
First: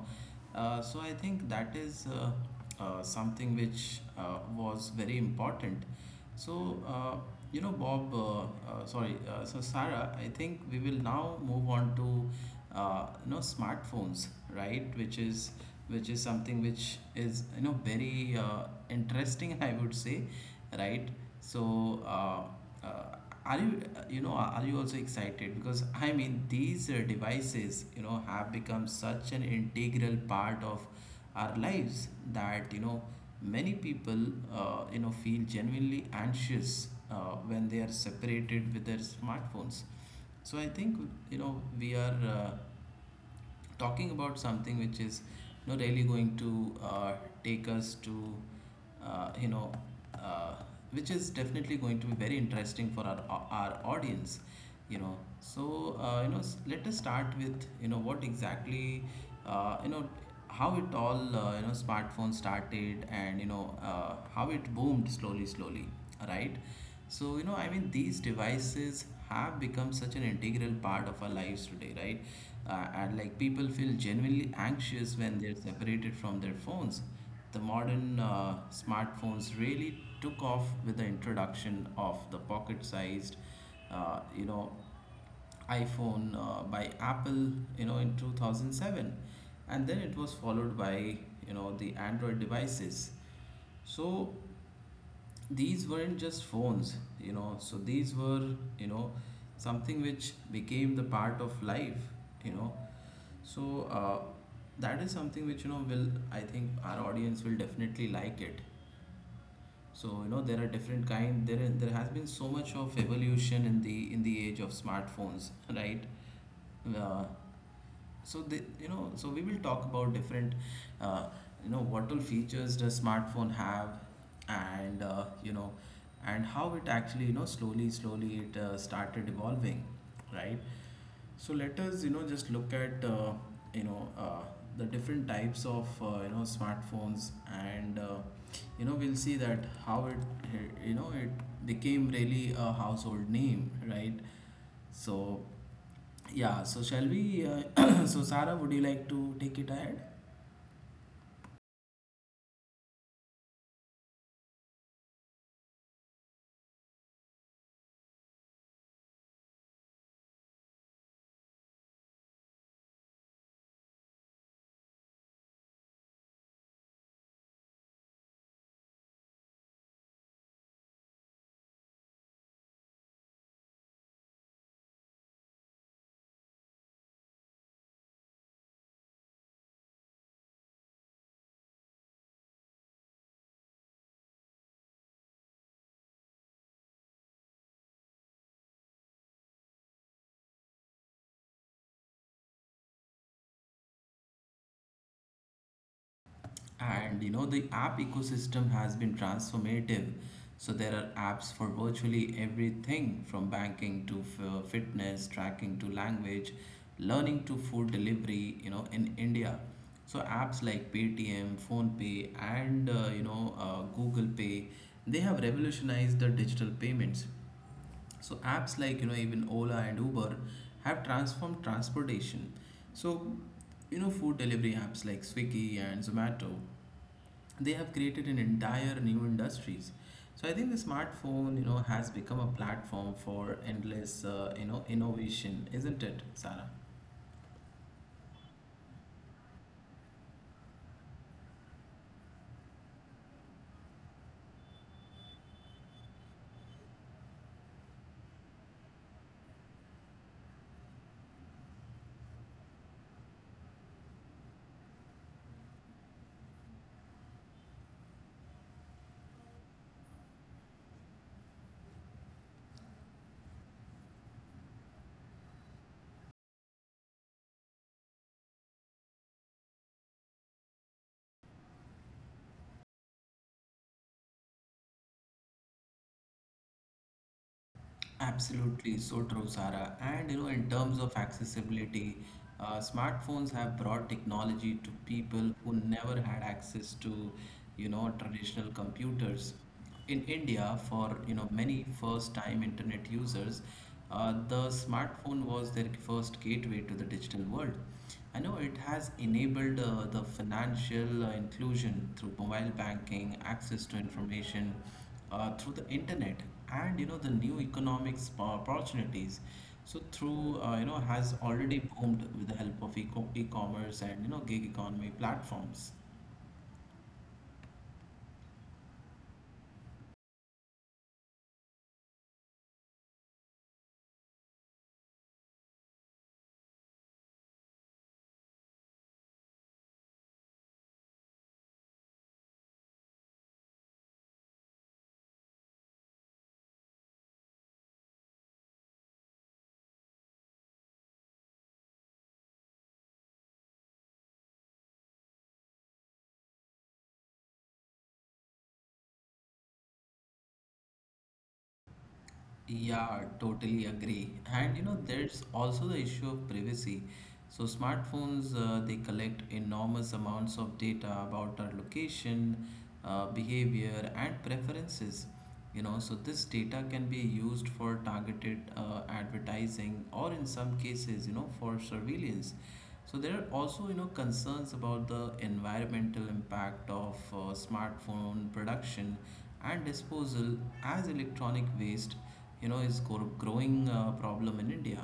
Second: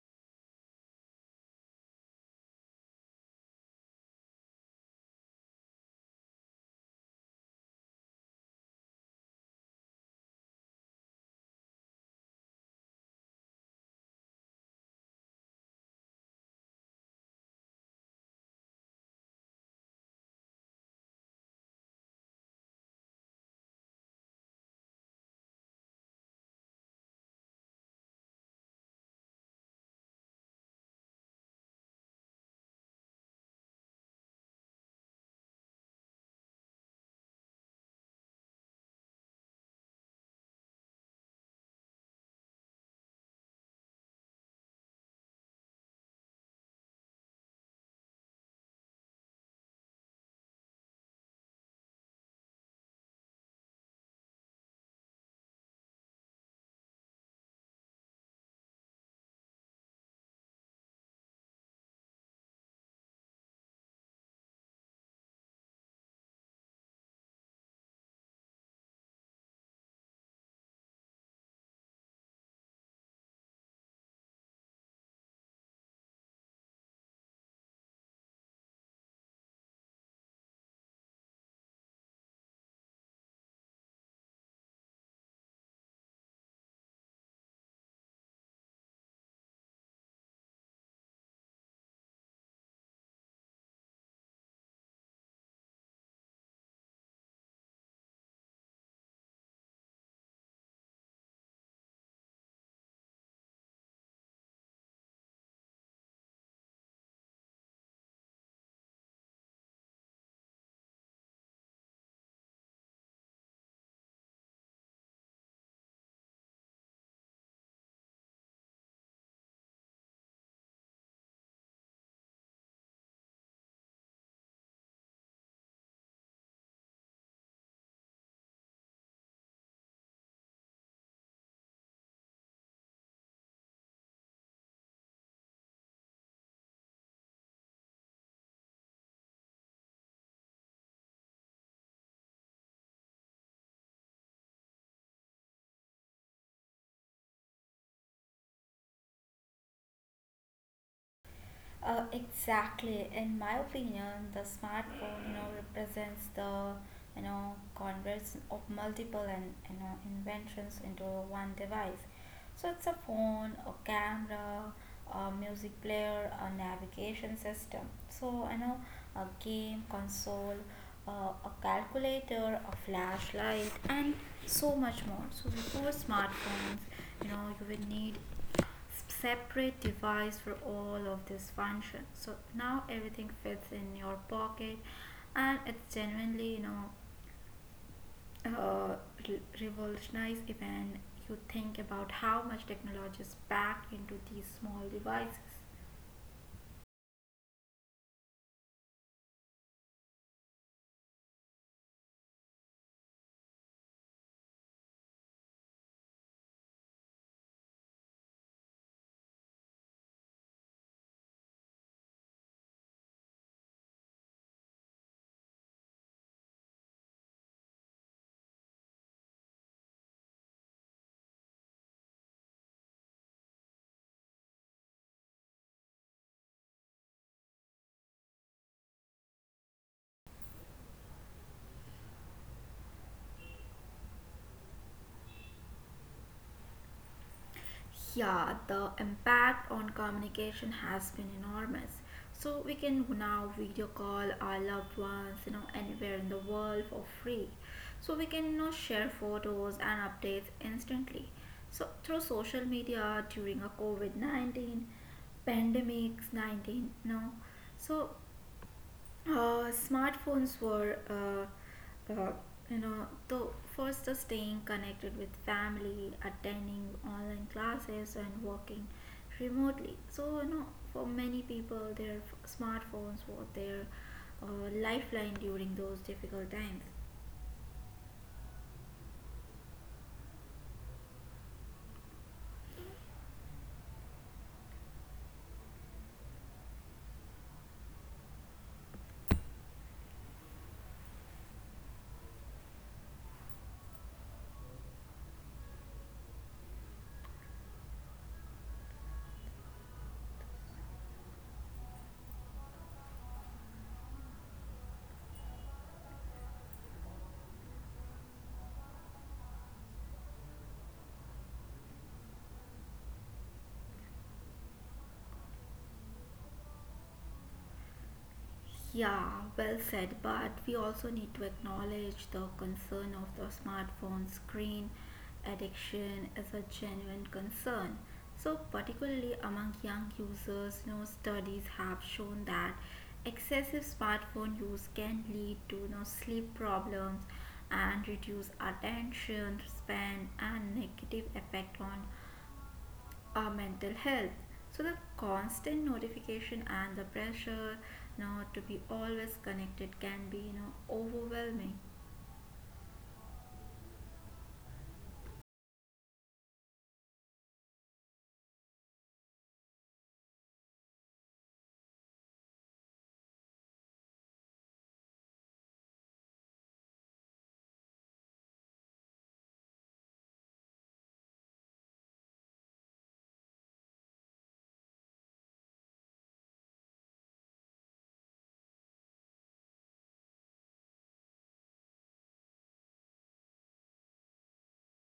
Speaker 1: uh, so I think that is uh, uh, something which uh, was very important. So, uh, you know, Bob, uh, uh, sorry, uh, so Sarah, I think we will now move on to, uh, you know, smartphones, right? Which is which is something which is, you know, very uh, interesting, I would say, right? So, uh, uh, are you, uh, you know, are you also excited? Because I mean, these uh, devices, you know, have become such an integral part of our lives that, you know, many people, uh, you know, feel genuinely anxious uh, when they are separated with their smartphones. So I think you know we are uh, talking about something which is you know, really going to uh, take us to uh, you know uh, which is definitely going to be very interesting for our our audience. You know, so uh, you know, s- let us start with you know what exactly uh, you know how it all uh, you know smartphones started and you know uh, how it boomed slowly slowly, right? So you know I mean these devices have become such an integral part of our lives today, right? Uh, and like people feel genuinely anxious when they're separated from their phones. The modern uh, smartphones really took off with the introduction of the pocket-sized uh, you know iPhone uh, by Apple, you know, in two thousand seven, and then it was followed by, you know, the Android devices. So these weren't just phones, you know, so these were, you know, something which became the part of life, you know. So uh, that is something which, you know, will, I think our audience will definitely like it. So, you know, there are different kind, there, there has been so much of evolution in the, in the age of smartphones, right? Uh, so the, you know So we will talk about different uh, you know what all features does smartphone have and uh, you know and how it actually you know slowly slowly it uh, started evolving, right? So let us you know just look at uh, you know uh, the different types of uh, you know smartphones and, uh, you know we'll see that how it you know it became really a household name, right? So yeah, so shall we? Uh, so, Sarah, would you like to take it ahead?
Speaker 2: Uh, exactly. In my opinion, the smartphone, you know, represents the, you know, conversion of multiple and you know inventions into one device. So it's a phone, a camera, a music player, a navigation system. So you know, a game console, uh, a calculator, a flashlight, and so much more. So before smartphones, you know, you will need separate device for all of these functions. So now everything fits in your pocket, and it's genuinely, you know, uh, re- revolutionized even you think about how much technology is packed into these small devices.
Speaker 1: And you know, the app ecosystem has been transformative. So, there are apps for virtually everything from banking to f- uh, fitness, tracking to language, learning to food delivery, you know, in India. So, apps like Paytm, PhonePe, and uh, you know, uh, Google Pay, they have revolutionized the digital payments. So apps like you know even Ola and Uber have transformed transportation. So you know food delivery apps like Swiggy and Zomato, they have created an entire new industries. So I think the smartphone you know has become a platform for endless uh, you know innovation, isn't it, Sarah?
Speaker 2: Yeah, the impact on communication has been enormous. So we can now video call our loved ones, you know, anywhere in the world for free. So we can you know, share photos and updates instantly. So through social media during a COVID nineteen pandemics nineteen, no. So uh, smartphones were uh, uh, you know the first is staying connected with family attending online classes and working remotely, so you know for many people their f- smartphones were their uh, lifeline during those difficult times.
Speaker 1: Absolutely, so true, Sarah. And you know, in terms of accessibility, uh, smartphones have brought technology to people who never had access to, you know, traditional computers. In India, for you know many first-time internet users, uh, the smartphone was their first gateway to the digital world. I know it has enabled uh, the financial uh, inclusion through mobile banking, access to information uh, through the internet, and you know the new economics po- opportunities. So through uh, you know has already boomed with the help of eco- e-commerce and you know gig economy platforms.
Speaker 2: Yeah, well said, but we also need to acknowledge the concern of the smartphone screen addiction is a genuine concern. So, particularly among young users, you know, studies have shown that excessive smartphone use can lead to you know, sleep problems and reduce attention span and negative effect on our mental health. So the constant notification and the pressure you know, to be always connected can be you know overwhelming.
Speaker 1: Yeah, totally agree. And you know, there's also the issue of privacy. So smartphones, uh, they collect enormous amounts of data about our location, uh, behavior, and preferences. You know, so this data can be used for targeted uh, advertising or in some cases, you know, for surveillance. So there are also, you know, concerns about the environmental impact of uh, smartphone production and disposal as electronic waste you know, is gro- growing uh, problem in India.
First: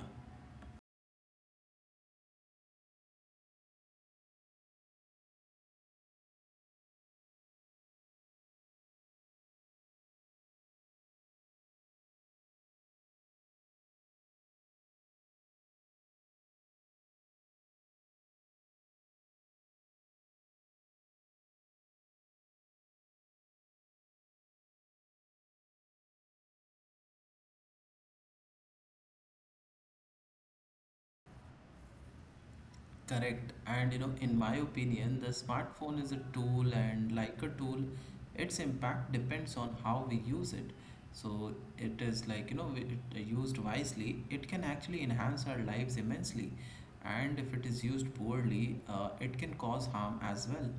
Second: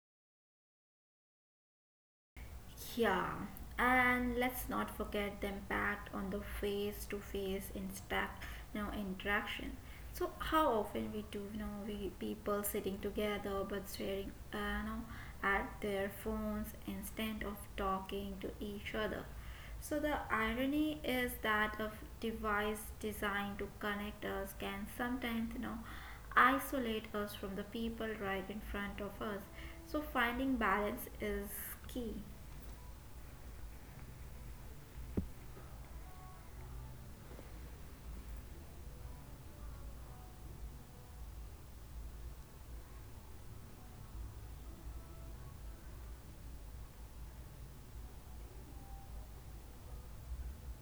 Speaker 2: Yeah, and let's not forget the impact on the face-to-face intact, you know, interaction. So how often we do, you know, we people sitting together but staring, uh, you know, at their phones instead of talking to each other. So the irony is that a device designed to connect us can sometimes, you know, isolate us from the people right in front of us. So finding balance is key.
Speaker 1: Correct. And you know, in my opinion, the smartphone is a tool, and like a tool, its impact depends on how we use it. So it is like, you know, we- it uh, used wisely, it can actually enhance our lives immensely. And if it is used poorly, uh, it can cause harm as well.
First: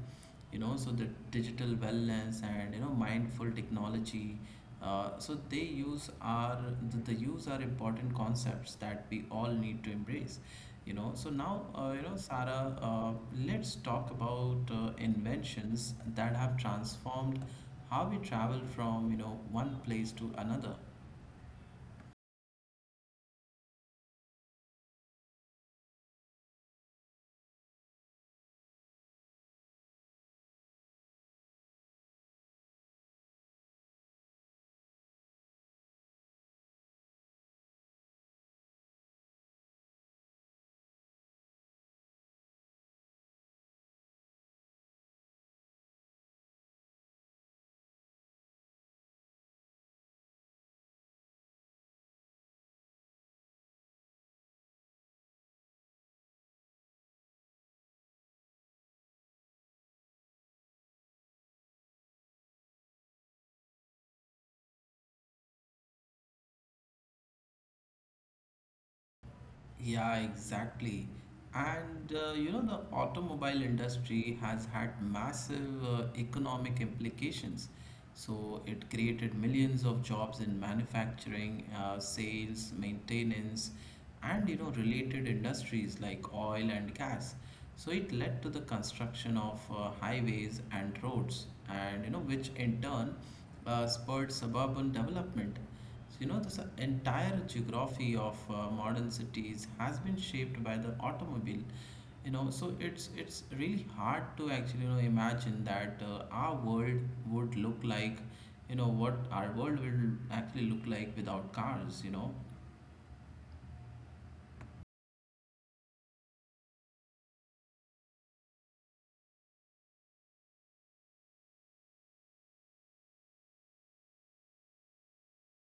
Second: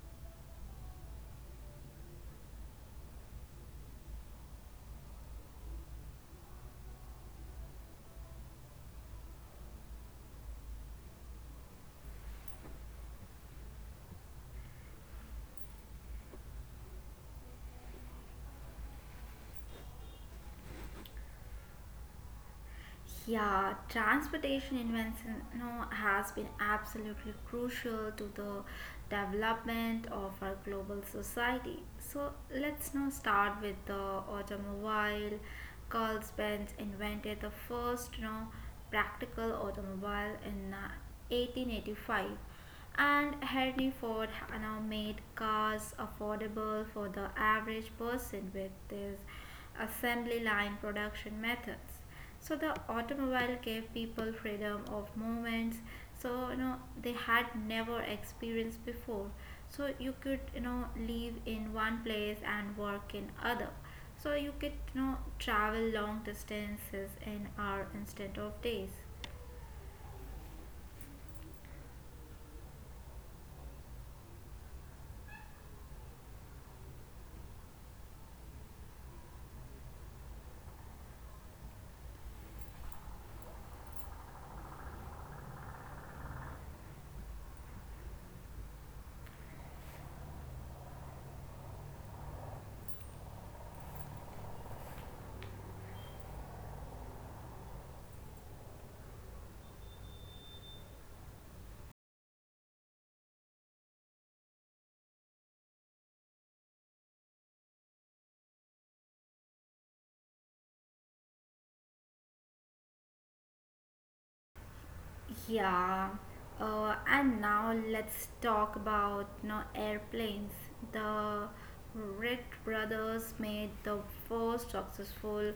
Speaker 1: You know, so the digital wellness and, you know, mindful technology, uh, so they use are, the, the use are important concepts that we all need to embrace. You know, so now, uh, you know, Sarah, uh, let's talk about uh, inventions that have transformed how we travel from, you know, one place to another.
Speaker 2: Yeah, transportation invention you know, has been absolutely crucial to the development of our global society. So let's now start with the automobile. Carl Benz invented the first you know, practical automobile in uh, eighteen eighty-five, and Henry Ford ha- now made cars affordable for the average person with his assembly line production methods. So the automobile gave people freedom of movements. So you know they had never experienced before. So you could you know live in one place and work in other. So you could you know travel long distances in hours instead of days.
Speaker 1: Yeah, exactly. And uh, you know, the automobile industry has had massive uh, economic implications. So it created millions of jobs in manufacturing, uh, sales, maintenance, and you know, related industries like oil and gas. So it led to the construction of uh, highways and roads, and you know, which in turn uh, spurred suburban development. So, you know, this entire geography of uh, modern cities has been shaped by the automobile. You know, so it's it's really hard to actually you know imagine that uh, our world would look like, you know, what our world will actually look like without cars. You know,
Speaker 2: Yeah. Uh, and now let's talk about you know, airplanes. The Wright brothers made the first successful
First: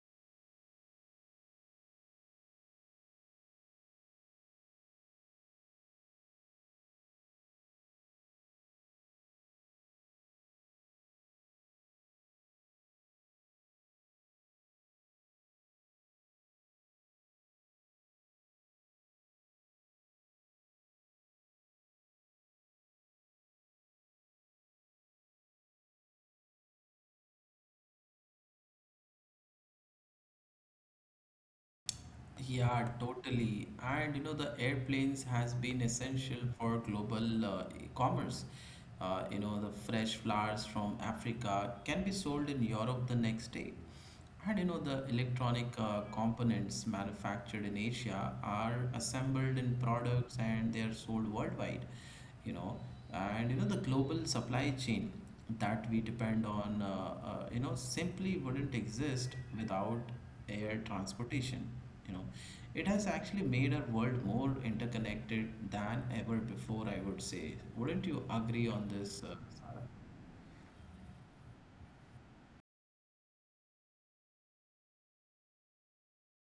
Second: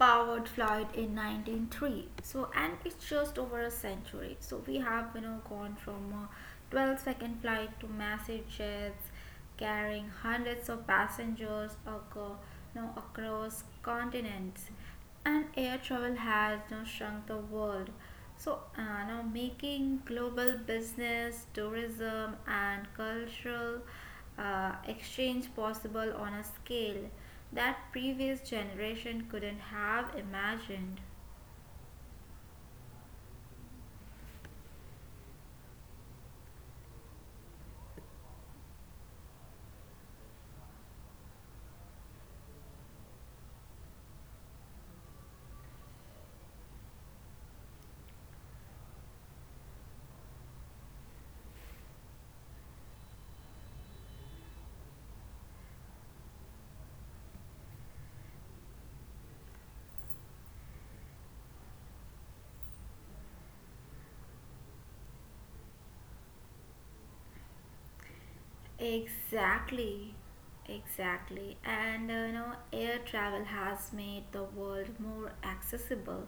Speaker 2: powered flight in nineteen oh three, so, and it's just over a century, so we have you know gone from a twelve second flight to massive jets carrying hundreds of passengers aco- you know, across continents, and air travel has now shrunk the world. So uh, now making global business, tourism, and cultural uh, exchange possible on a scale that previous generation couldn't have imagined.
Speaker 1: Yeah, totally. And you know, the airplanes has been essential for global uh, commerce. Uh, you know, the fresh flowers from Africa can be sold in Europe the next day. And you know, the electronic uh, components manufactured in Asia are assembled in products and they are sold worldwide. You know, and you know, the global supply chain that we depend on, uh, uh, you know, simply wouldn't exist without air transportation you know it has actually made our world more interconnected than ever before, I would say. Wouldn't you agree on this, uh, Sara?
Speaker 2: Exactly. Exactly. And uh, you know, air travel has made the world more accessible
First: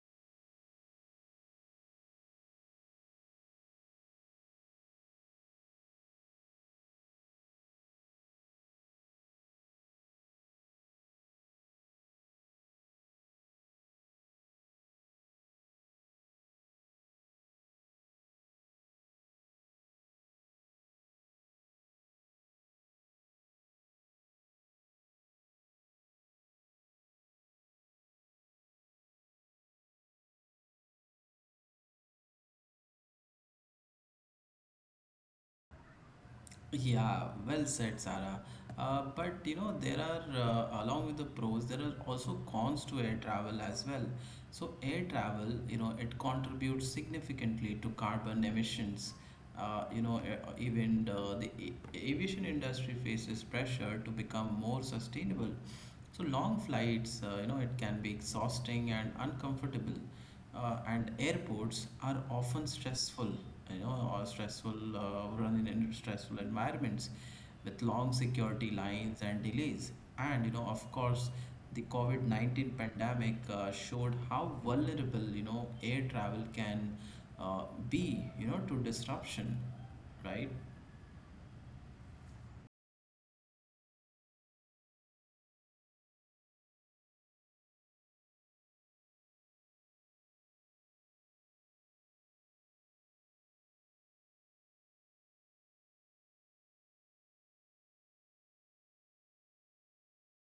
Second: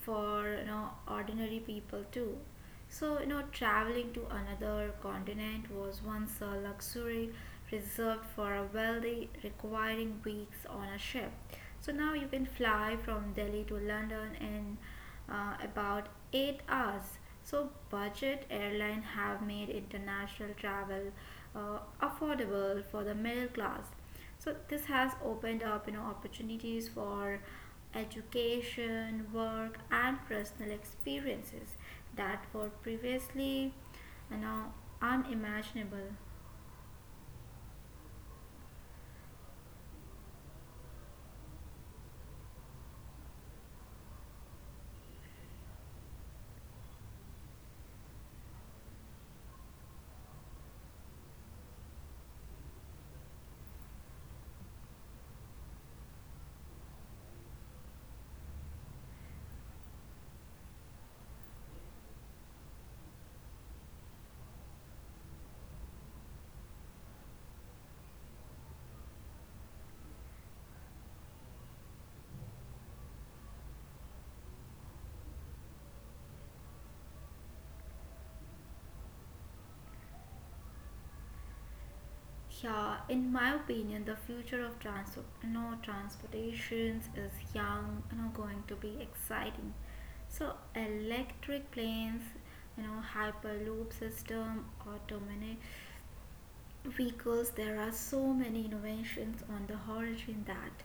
Speaker 2: for you know ordinary people too. So, you know, traveling to another continent was once a luxury reserved for a wealthy, requiring weeks on a ship. So now you can fly from Delhi to London in uh, about eight hours. So, budget airline have made international travel uh, affordable for the middle class. So this has opened up, you know, opportunities for education, work, and personal experiences that were previously, you know, unimaginable.
Speaker 1: Yeah, well said, Sarah. Uh, but you know, there are, uh, along with the pros, there are also cons to air travel as well. So, air travel, you know, it contributes significantly to carbon emissions. Uh, you know, e- even uh, the a- aviation industry faces pressure to become more sustainable. So, long flights, uh, you know, it can be exhausting and uncomfortable uh, and airports are often stressful, you know, or stressful, uh, run in stressful environments with long security lines and delays. And, you know, of course, the COVID nineteen pandemic uh, showed how vulnerable, you know, air travel can uh, be, you know, to disruption, right?
Speaker 2: Yeah, in my opinion, the future of transport, you know, transportations is young, you know, going to be exciting. So electric planes, you know, hyperloop system, automation, because there are so many innovations on the horizon that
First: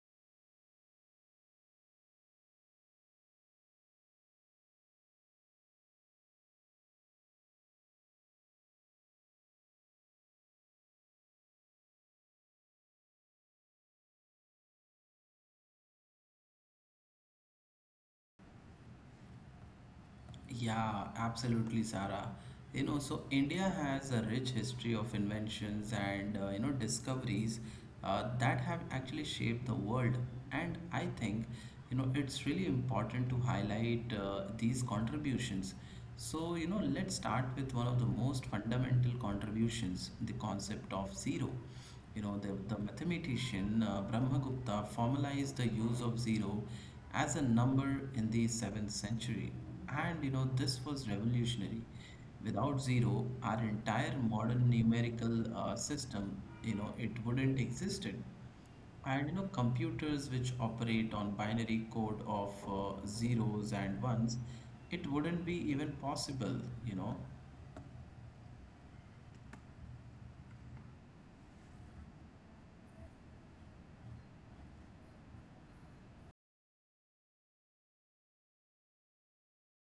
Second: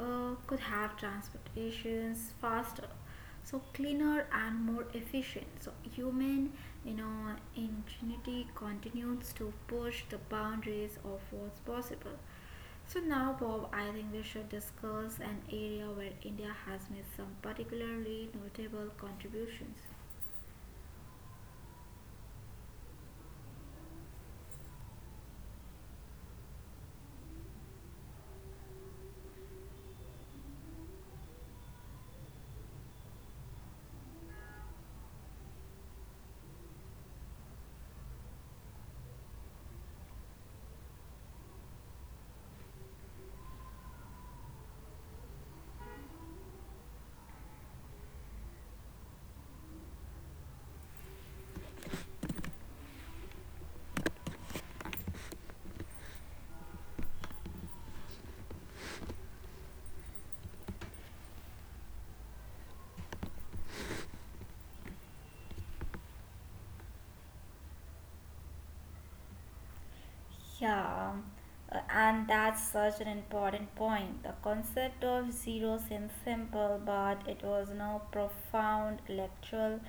Speaker 2: uh, could have transportations faster, so cleaner and more efficient. So human you know ingenuity continues to push the boundaries of what's possible. So now, Bob, I think we should discuss an area where India has made some particularly notable contributions.
Speaker 1: Yeah, absolutely, Sarah. You know, so India has a rich history of inventions and uh, you know discoveries uh, that have actually shaped the world. And I think you know it's really important to highlight uh, these contributions. So you know, let's start with one of the most fundamental contributions, the concept of zero. You know, the, the mathematician uh, Brahmagupta formalized the use of zero as a number in the seventh century. And you know, this was revolutionary. Without zero, our entire modern numerical uh, system, you know, it wouldn't existed and you know computers which operate on binary code of uh, zeros and ones it wouldn't be even possible you know
Speaker 2: Yeah, uh, and that's such an important point. The concept of zero seems simple, but it was no profound intellectual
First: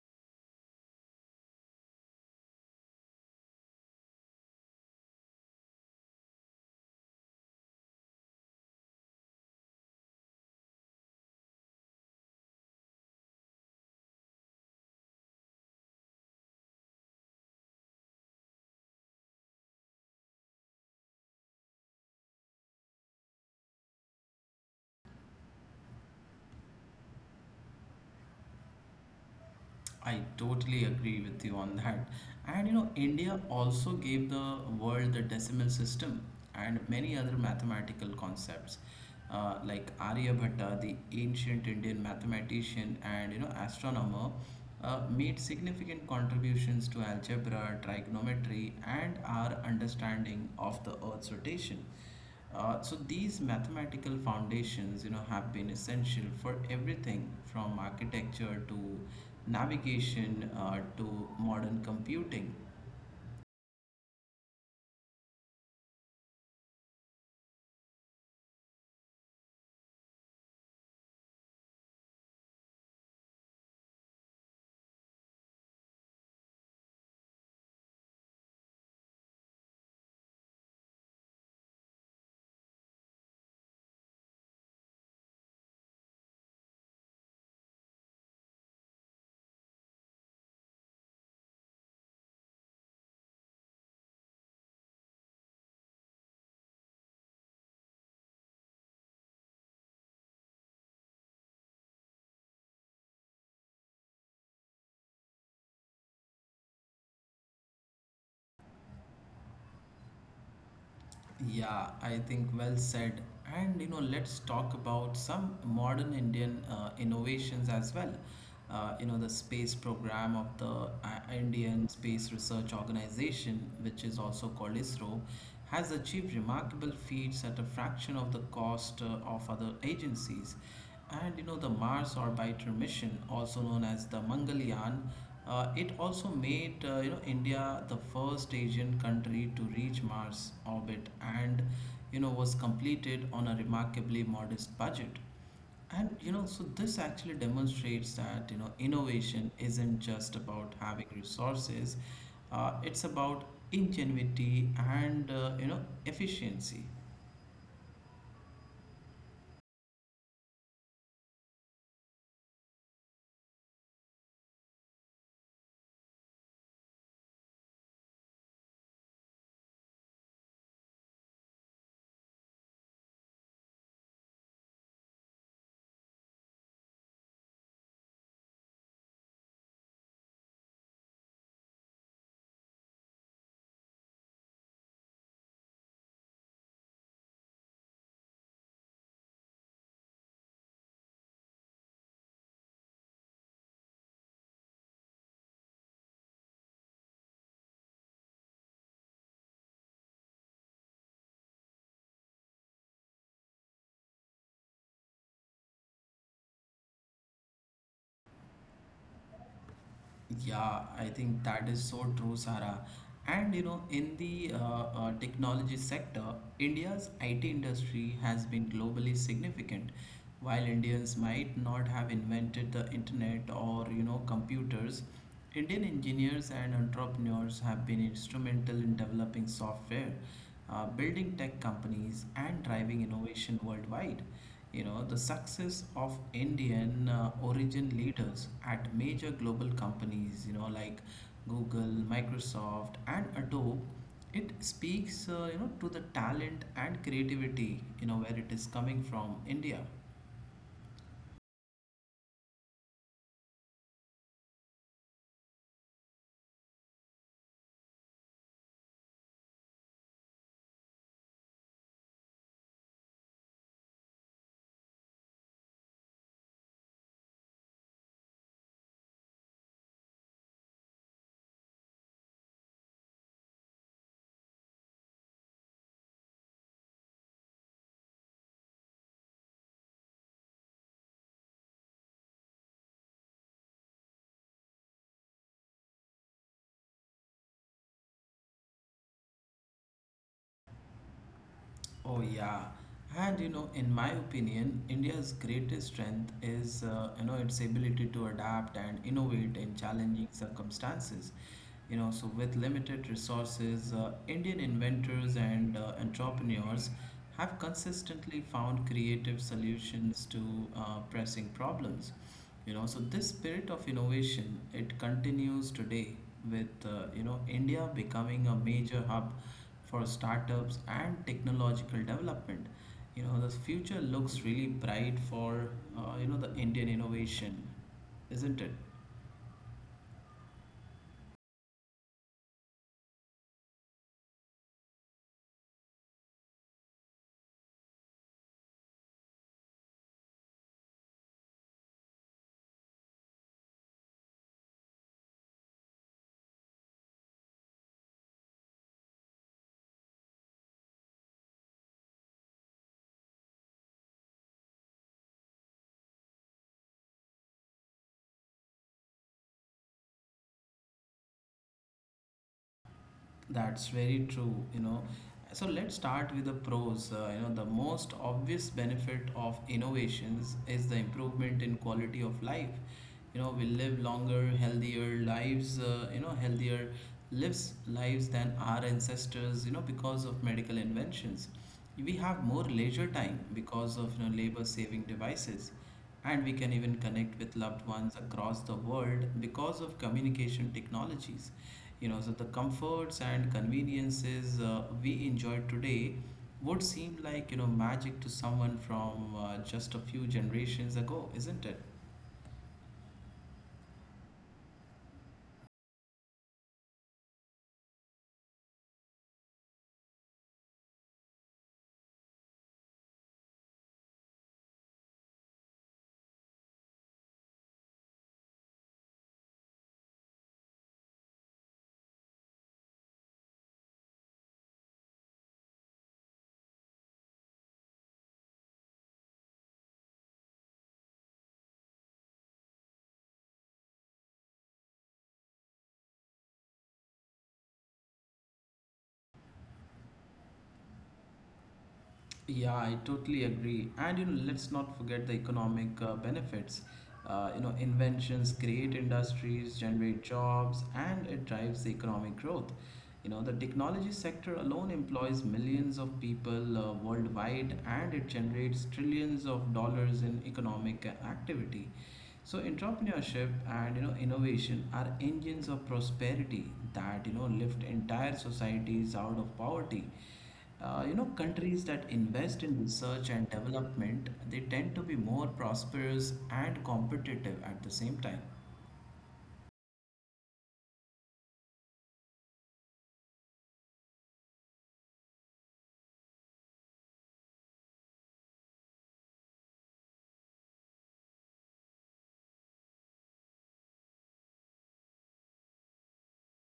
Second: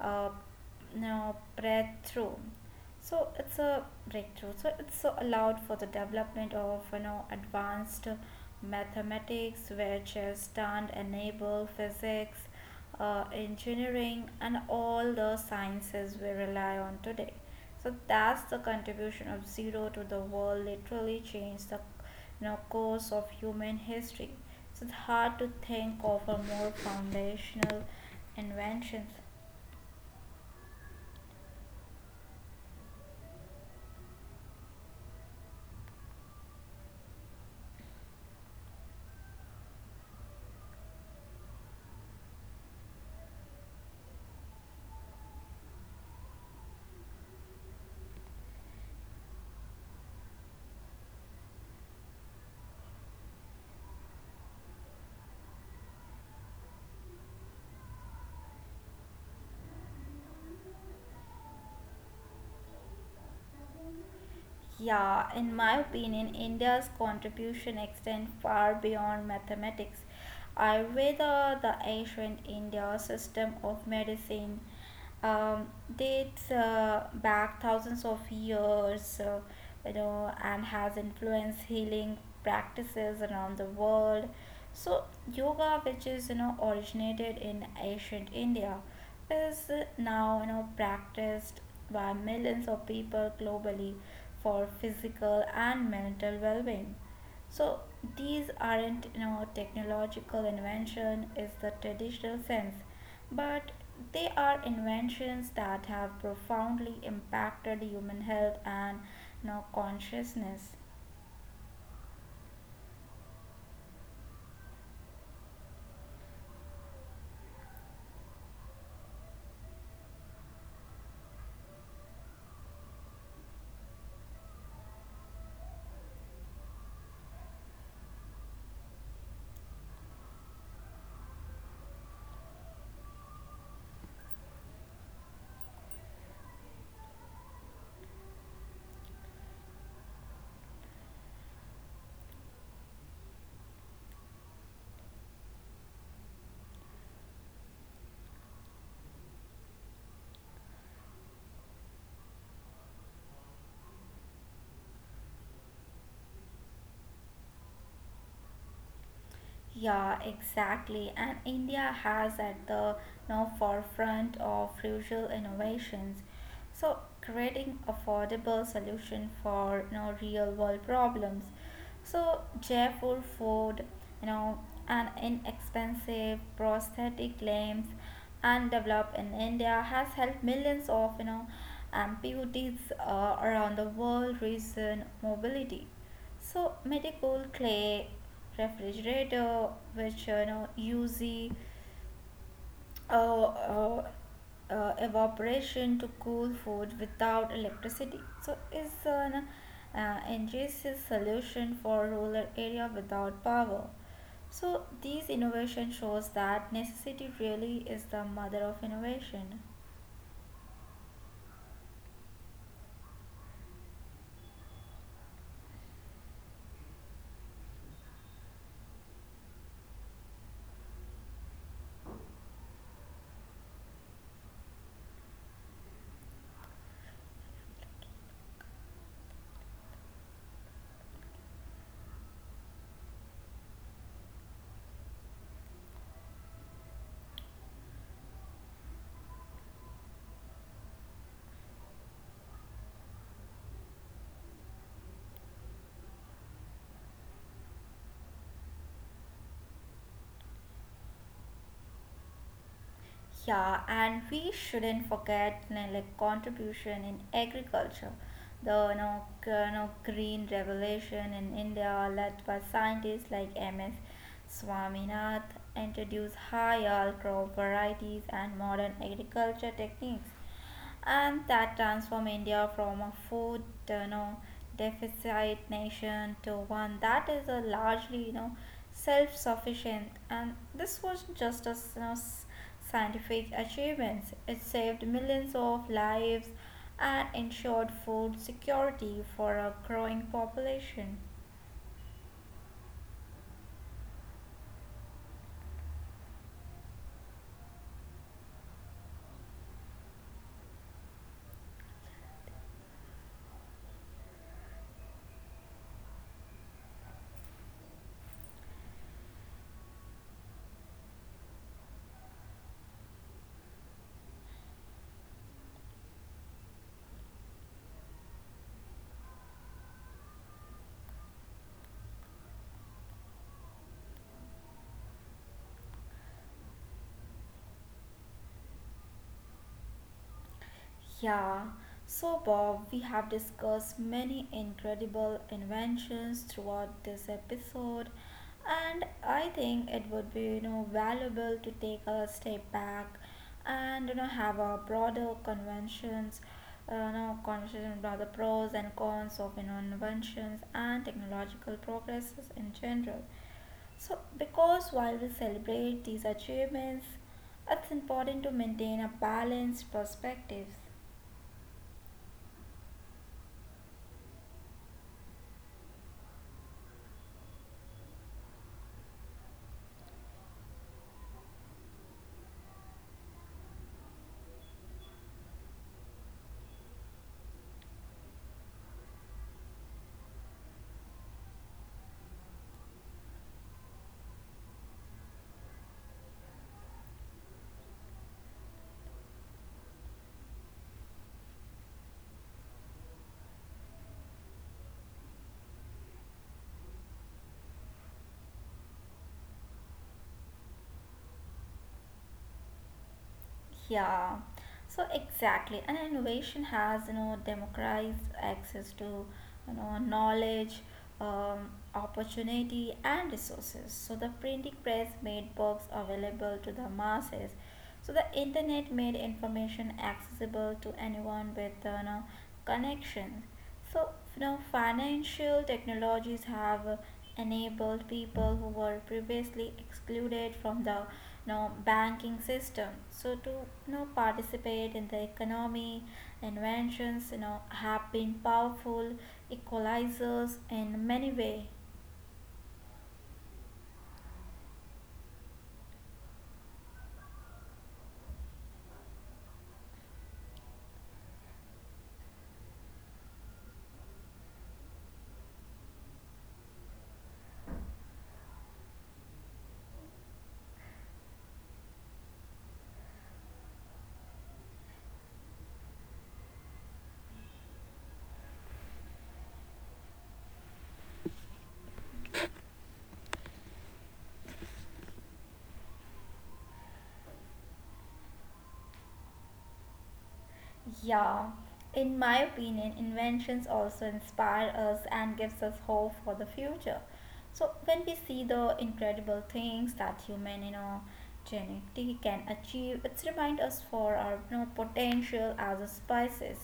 Speaker 2: uh, no breakthrough. So it's a breakthrough. So it's so allowed for the development of you know advanced mathematics, which is done enable physics, uh, engineering, and all the sciences we rely on today. So that's the contribution of zero to the world. Literally changed the you know, course of human history. So it's hard to think of a more foundational invention.
Speaker 1: I totally agree with you on that. And you know, India also gave the world the decimal system and many other mathematical concepts, uh, like Aryabhatta, the ancient Indian mathematician and you know astronomer, uh, made significant contributions to algebra, trigonometry, and our understanding of the Earth's rotation. Uh, so these mathematical foundations, you know, have been essential for everything from architecture to navigation uh, to modern computing.
Speaker 2: Yeah, in my opinion, India's contribution extends far beyond mathematics. Ayurveda, the ancient India system of medicine, um, dates uh, back thousands of years, uh, you know, and has influenced healing practices around the world. So, yoga, which is you know originated in ancient India, is now you know practiced by millions of people globally for physical and mental well-being. So these aren't you know technological invention is the traditional sense, but they are inventions that have profoundly impacted human health and you know, consciousness.
Speaker 1: Yeah, I think well said. And you know, let's talk about some modern Indian uh, innovations as well. Uh, you know, the space program of the uh, Indian Space Research Organization, which is also called ISRO, has achieved remarkable feats at a fraction of the cost uh, of other agencies. And you know, the Mars orbiter mission, also known as the Mangalyaan, uh, it also made uh, you know India the first Asian country to reach Mars orbit, and you know was completed on a remarkably modest budget. And you know, so this actually demonstrates that you know innovation isn't just about having resources; uh, it's about ingenuity and uh, you know efficiency.
Speaker 2: Yeah, exactly. And India has at the now forefront of rural innovations. So creating affordable solution for you know, real world problems. So cheerful food, you know, and inexpensive prosthetic limbs and developed in India has helped millions of you know amputees uh, around the world reason mobility. So medical clay refrigerator, which you know use the, uh, uh, uh, evaporation to cool food without electricity. So is an uh, ingenious solution for rural area without power. So these innovation shows that necessity really is the mother of innovation.
Speaker 1: Yeah, I think that is so true, Sarah. And you know, in the uh, uh, technology sector, India's I T industry has been globally significant. While Indians might not have invented the internet or you know computers, Indian engineers and entrepreneurs have been instrumental in developing software, uh, building tech companies, and driving innovation worldwide. You know, the success of Indian uh, origin leaders at major global companies, you know, like Google, Microsoft, and Adobe, it speaks, uh, you know, to the talent and creativity, you know, where it is coming from India.
Speaker 2: Yeah, and we shouldn't forget you know, like contribution in agriculture. The you know, g- you know, green revolution in India led by scientists like M S. Swaminath introduced high yield crop varieties and modern agriculture techniques, and that transformed India from a food you know, deficit nation to one that is a largely you know self-sufficient. And this was just a s- you know, s- scientific achievements. It saved millions of lives and ensured food security for a growing population.
Speaker 1: Oh, yeah. And you know, in my opinion, India's greatest strength is uh, you know its ability to adapt and innovate in challenging circumstances. You know, so with limited resources, uh, Indian inventors and uh, entrepreneurs have consistently found creative solutions to uh, pressing problems you know so this spirit of innovation it continues today with uh, you know india becoming a major hub for startups and technological development you know the future looks really bright for uh, you know the indian innovation isn't it
Speaker 2: Yeah, so Bob, we have discussed many incredible inventions throughout this episode, and I think it would be you know valuable to take a step back and you know have a broader conventions, uh, you know, conversation about the pros and cons of you know inventions and technological progresses in general. So, because while we celebrate these achievements, it's important to maintain a balanced perspective.
Speaker 1: That's very true, you know. So let's start with the pros. Uh, you know, the most obvious benefit of innovations is the improvement in quality of life. You know, we live longer, healthier lives, uh, you know, healthier lives lives than our ancestors, you know, because of medical inventions. We have more leisure time because of, you know, labor-saving devices. And we can even connect with loved ones across the world because of communication technologies. You know, so the comforts and conveniences uh, we enjoy today would seem like, you know, magic to someone from uh, just a few generations ago, isn't it?
Speaker 2: Yeah, so exactly. And innovation has, you know, democratized access to, you know, knowledge, um, opportunity, and resources. So the printing press made books available to the masses. So the internet made information accessible to anyone with, uh, you know, connections. So, you know, financial technologies have uh, enabled people who were previously excluded from the no banking system. So to you know participate in the economy, inventions you know have been powerful equalizers in many way.
Speaker 1: Yeah, I totally agree. And you know, let's not forget the economic uh, benefits. Uh, you know, inventions create industries, generate jobs, and it drives the economic growth. You know, the technology sector alone employs millions of people uh, worldwide, and it generates trillions of dollars in economic uh, activity. So entrepreneurship and you know innovation are engines of prosperity that you know lift entire societies out of poverty. Uh, you know, countries that invest in research and development, they tend to be more prosperous and competitive at the same time.
Speaker 2: Yeah, in my opinion, inventions also inspire us and gives us hope for the future. So when we see the incredible things that human, you know, genetically can achieve, it's remind us for our you know, potential as a species.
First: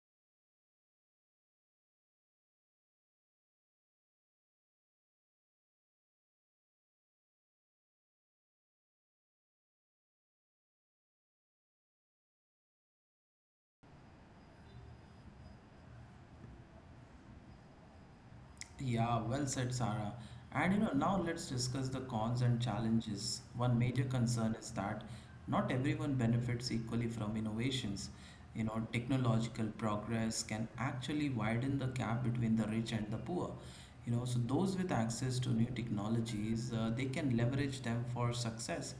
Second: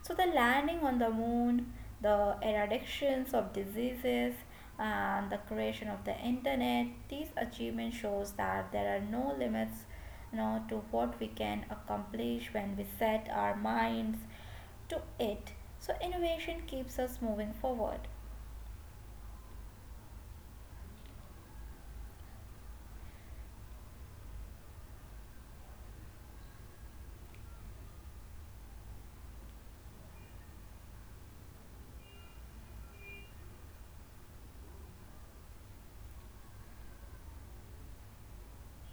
Speaker 2: So the landing on the moon, the eradications of diseases, and the creation of the internet, these achievements shows that there are no limits you know, to what we can accomplish when we set our minds to it. So innovation keeps us moving forward.
Speaker 1: Yeah, well said, Sarah. And you know, now let's discuss the cons and challenges. One major concern is that not everyone benefits equally from innovations. You know, technological progress can actually widen the gap between the rich and the poor. You know, so those with access to new technologies, uh, they can leverage them for success,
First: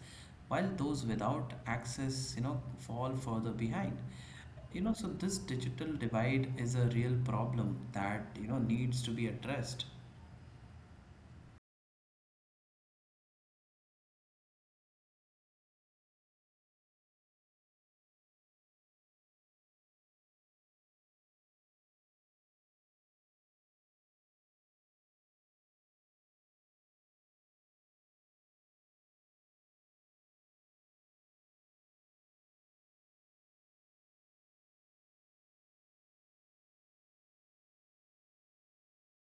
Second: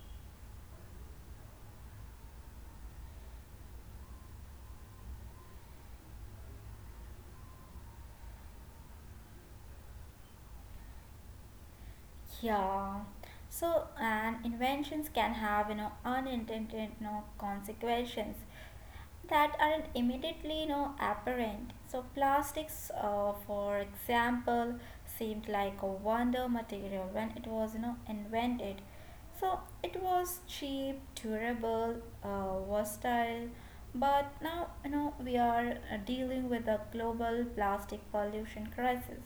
Speaker 1: while those without access, you know, fall further behind. You know, so this digital divide is a real problem that, you know, needs to be addressed.
Speaker 2: Yeah. So, and inventions can have, you know, unintended, you know, consequences that aren't immediately, you know, apparent. So, plastics, uh, for example, seemed like a wonder material when it was, you know, invented. So, it was cheap, durable, uh, versatile, but now, you know, we are uh, dealing with a global plastic pollution crisis,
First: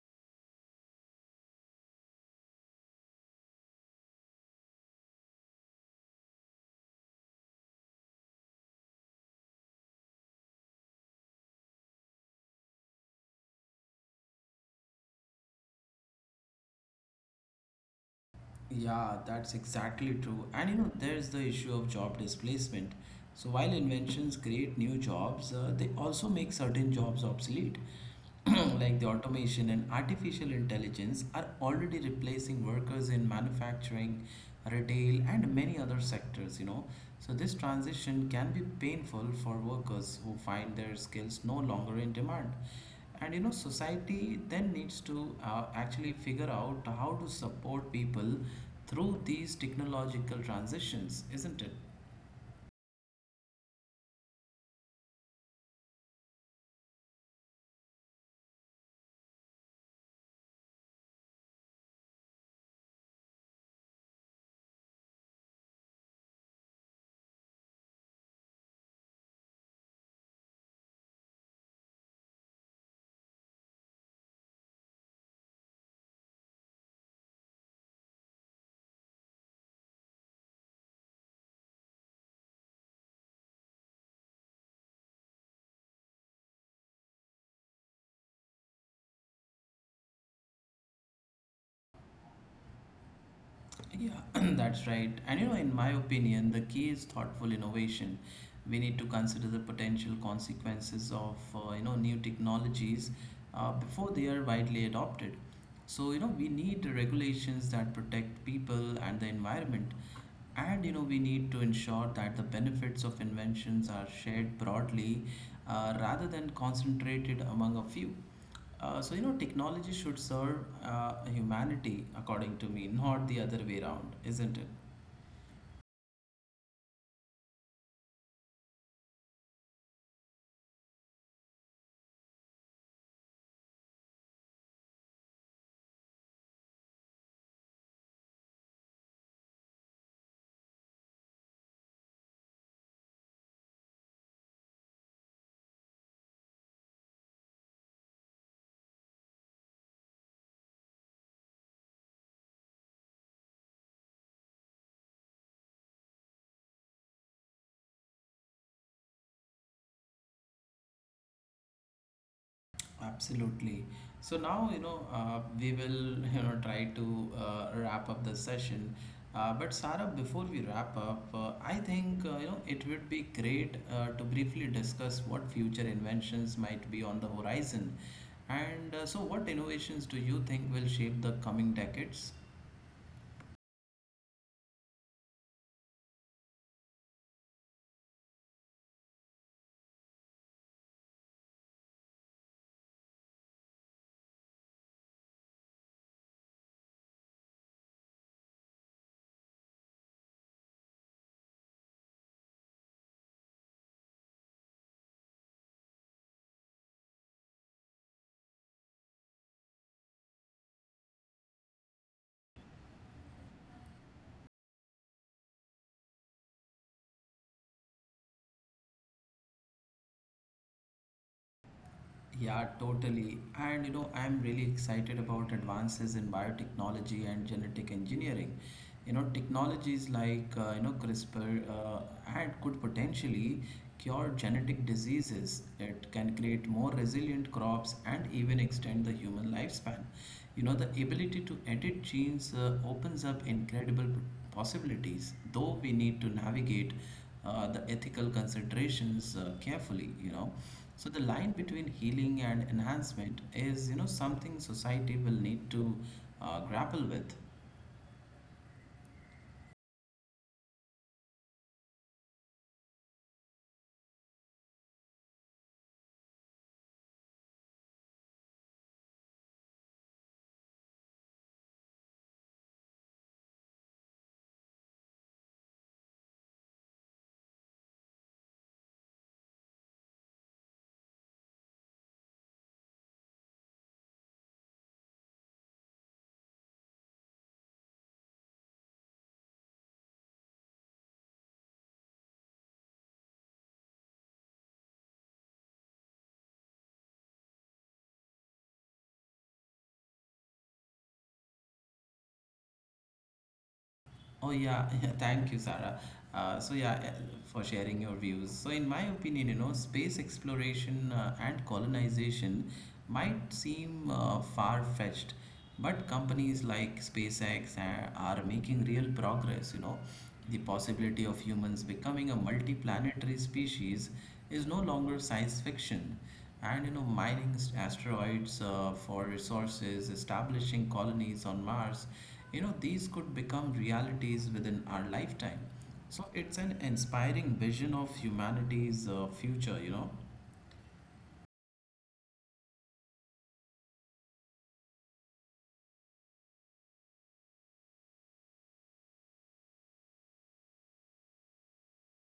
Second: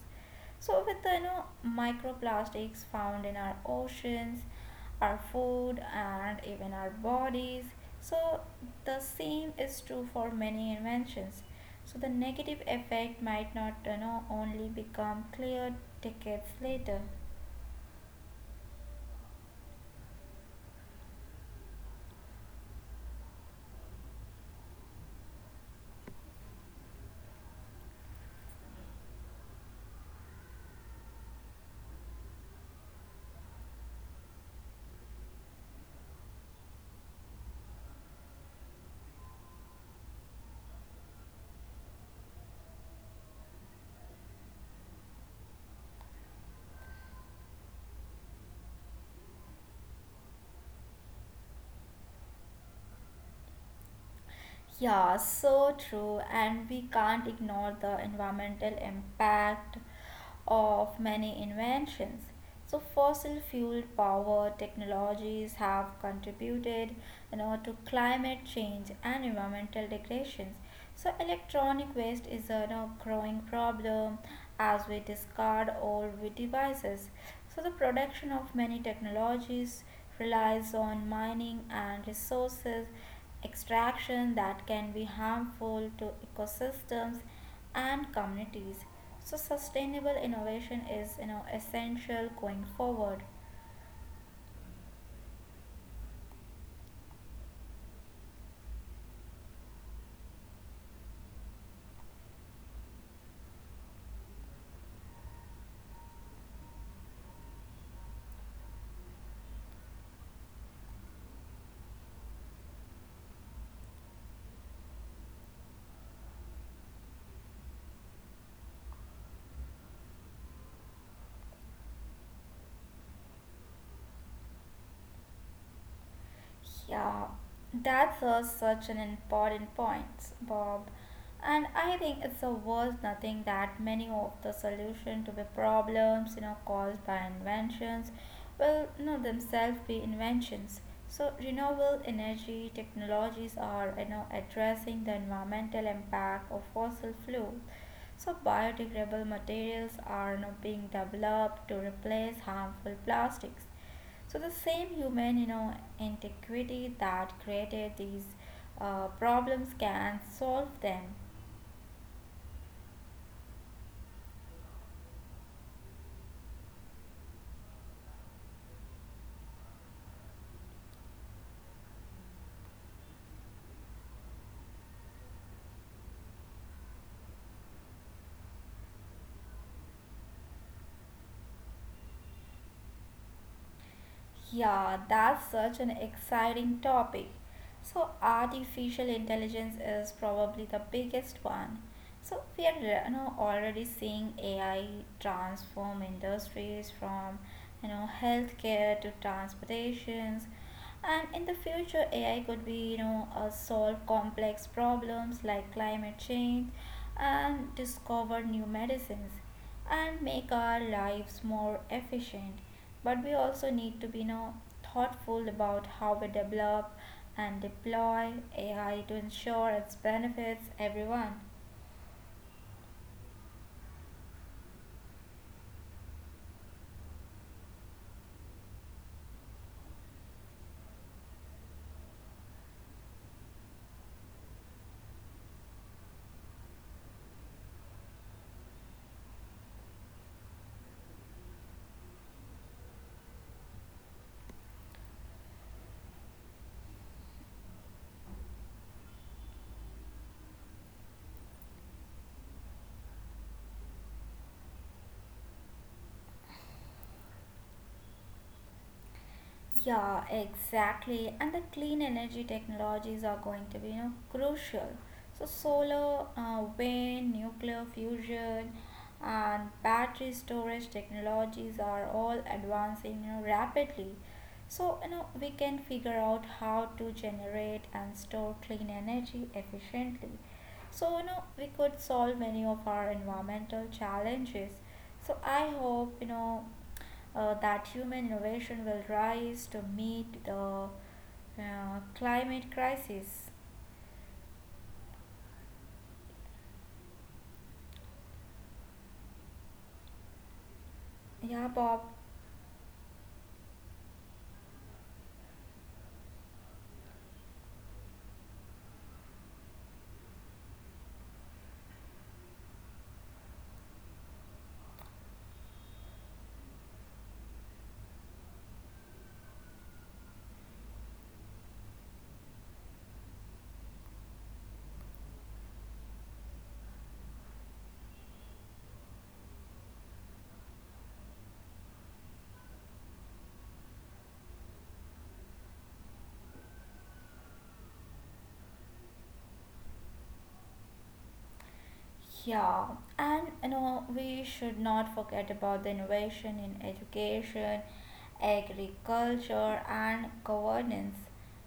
Speaker 2: so with the you know microplastics found in our oceans, our food, and even our bodies. So the same is true for many inventions. So the negative effect might not you know only become clear decades later.
Speaker 1: Yeah, that's exactly true. And you know, there's the issue of job displacement. So while inventions create new jobs, uh, they also make certain jobs obsolete. Like the automation and artificial intelligence are already replacing workers in manufacturing, retail, and many other sectors, you know. So this transition can be painful for workers who find their skills no longer in demand and you know society then needs to uh, actually figure out how to support people through these technological transitions isn't it
Speaker 2: Yeah, so true. And we can't ignore the environmental impact of many inventions. So fossil fuel power technologies have contributed, you know, to climate change and environmental degradations. So electronic waste is a you know, growing problem as we discard old devices. So the production of many technologies relies on mining and resources extraction that can be harmful to ecosystems and communities. So sustainable innovation is you know essential going forward.
Speaker 1: Yeah, that's right. And you know, in my opinion, the key is thoughtful innovation. We need to consider the potential consequences of uh, you know new technologies uh, before they are widely adopted. So you know, we need regulations that protect people and the environment, and you know, we need to ensure that the benefits of inventions are shared broadly uh, rather than concentrated among a few. Uh, so, you know, technology should serve uh, humanity, according to me, not the other way around, isn't it?
Speaker 2: Yeah, that's a, such an important point, Bob. And I think it's a worth nothing that many of the solution to the problems, you know, caused by inventions will, you know, themselves be inventions. So renewable energy technologies are you know addressing the environmental impact of fossil fuels. So biodegradable materials are, you know, being developed to replace harmful plastics, so the same human, you know, integrity that created these uh, problems can solve them.
Speaker 1: Absolutely. So now, you know, uh, we will, you know, try to uh, wrap up the session. Uh, but Sarah, before we wrap up, uh, I think, uh, you know, it would be great uh, to briefly discuss what future inventions might be on the horizon. And uh, so what innovations do you think will shape the coming decades?
Speaker 2: Yeah, that's such an exciting topic. So, artificial intelligence is probably the biggest one. So, we are, you know, already seeing A I transform industries from you know healthcare to transportations, and in the future, A I could be you know uh, solve complex problems like climate change and discover new medicines and make our lives more efficient. But we also need to be, you know, thoughtful about how we develop and deploy A I to ensure its benefits everyone.
Speaker 1: Yeah, totally. And you know, I'm really excited about advances in biotechnology and genetic engineering. You know, technologies like uh, you know CRISPR uh, and could potentially cure genetic diseases. It can create more resilient crops and even extend the human lifespan. You know, the ability to edit genes uh, opens up incredible possibilities, though we need to navigate uh, the ethical considerations uh, carefully you know so the line between healing and enhancement is you know something society will need to uh, grapple with
Speaker 2: Yeah, exactly. And the clean energy technologies are going to be, you know, crucial. So solar, uh, wind, nuclear fusion, and battery storage technologies are all advancing, you know, rapidly. So, you know, we can figure out how to generate and store clean energy efficiently. So, you know, we could solve many of our environmental challenges. So, I hope, you know, uh, that human innovation will rise to meet the uh, climate crisis. Yeah, Bob.
Speaker 1: Oh yeah, yeah, thank you, Sarah. Uh, so yeah, eh, for sharing your views. So in my opinion, you know, space exploration uh, and colonization might seem uh, far-fetched, but companies like SpaceX a- are making real progress. You know, the possibility of humans becoming a multi-planetary species is no longer science fiction. And you know, mining s- asteroids uh, for resources, establishing colonies on Mars, you know, these could become realities within our lifetime. So it's an inspiring vision of humanity's uh, future, you know.
Speaker 2: Yeah, and you know, we should not forget about the innovation in education, agriculture, and governance.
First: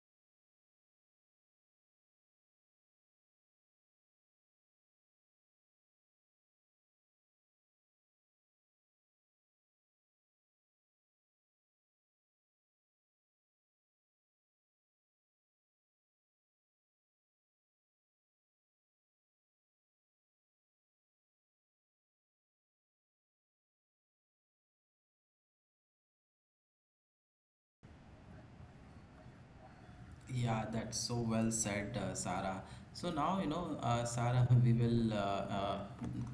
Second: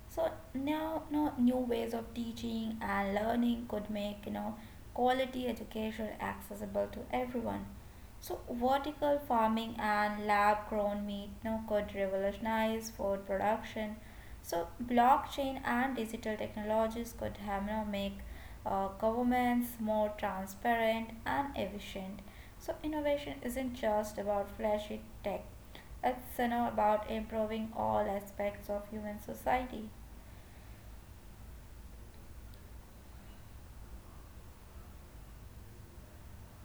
Speaker 2: So now, you know, new ways of teaching and learning could make you know quality education accessible to everyone. So vertical farming and lab-grown meat, you know, could revolutionize food production. So blockchain and digital technologies could have, you know, make uh, governments more transparent and efficient. So, innovation isn't just about flashy tech, it's, you know, about improving all aspects of human society.
Speaker 1: Yeah, that's so well said, uh, Sarah. So now, you know, uh, Sarah, we will uh, uh,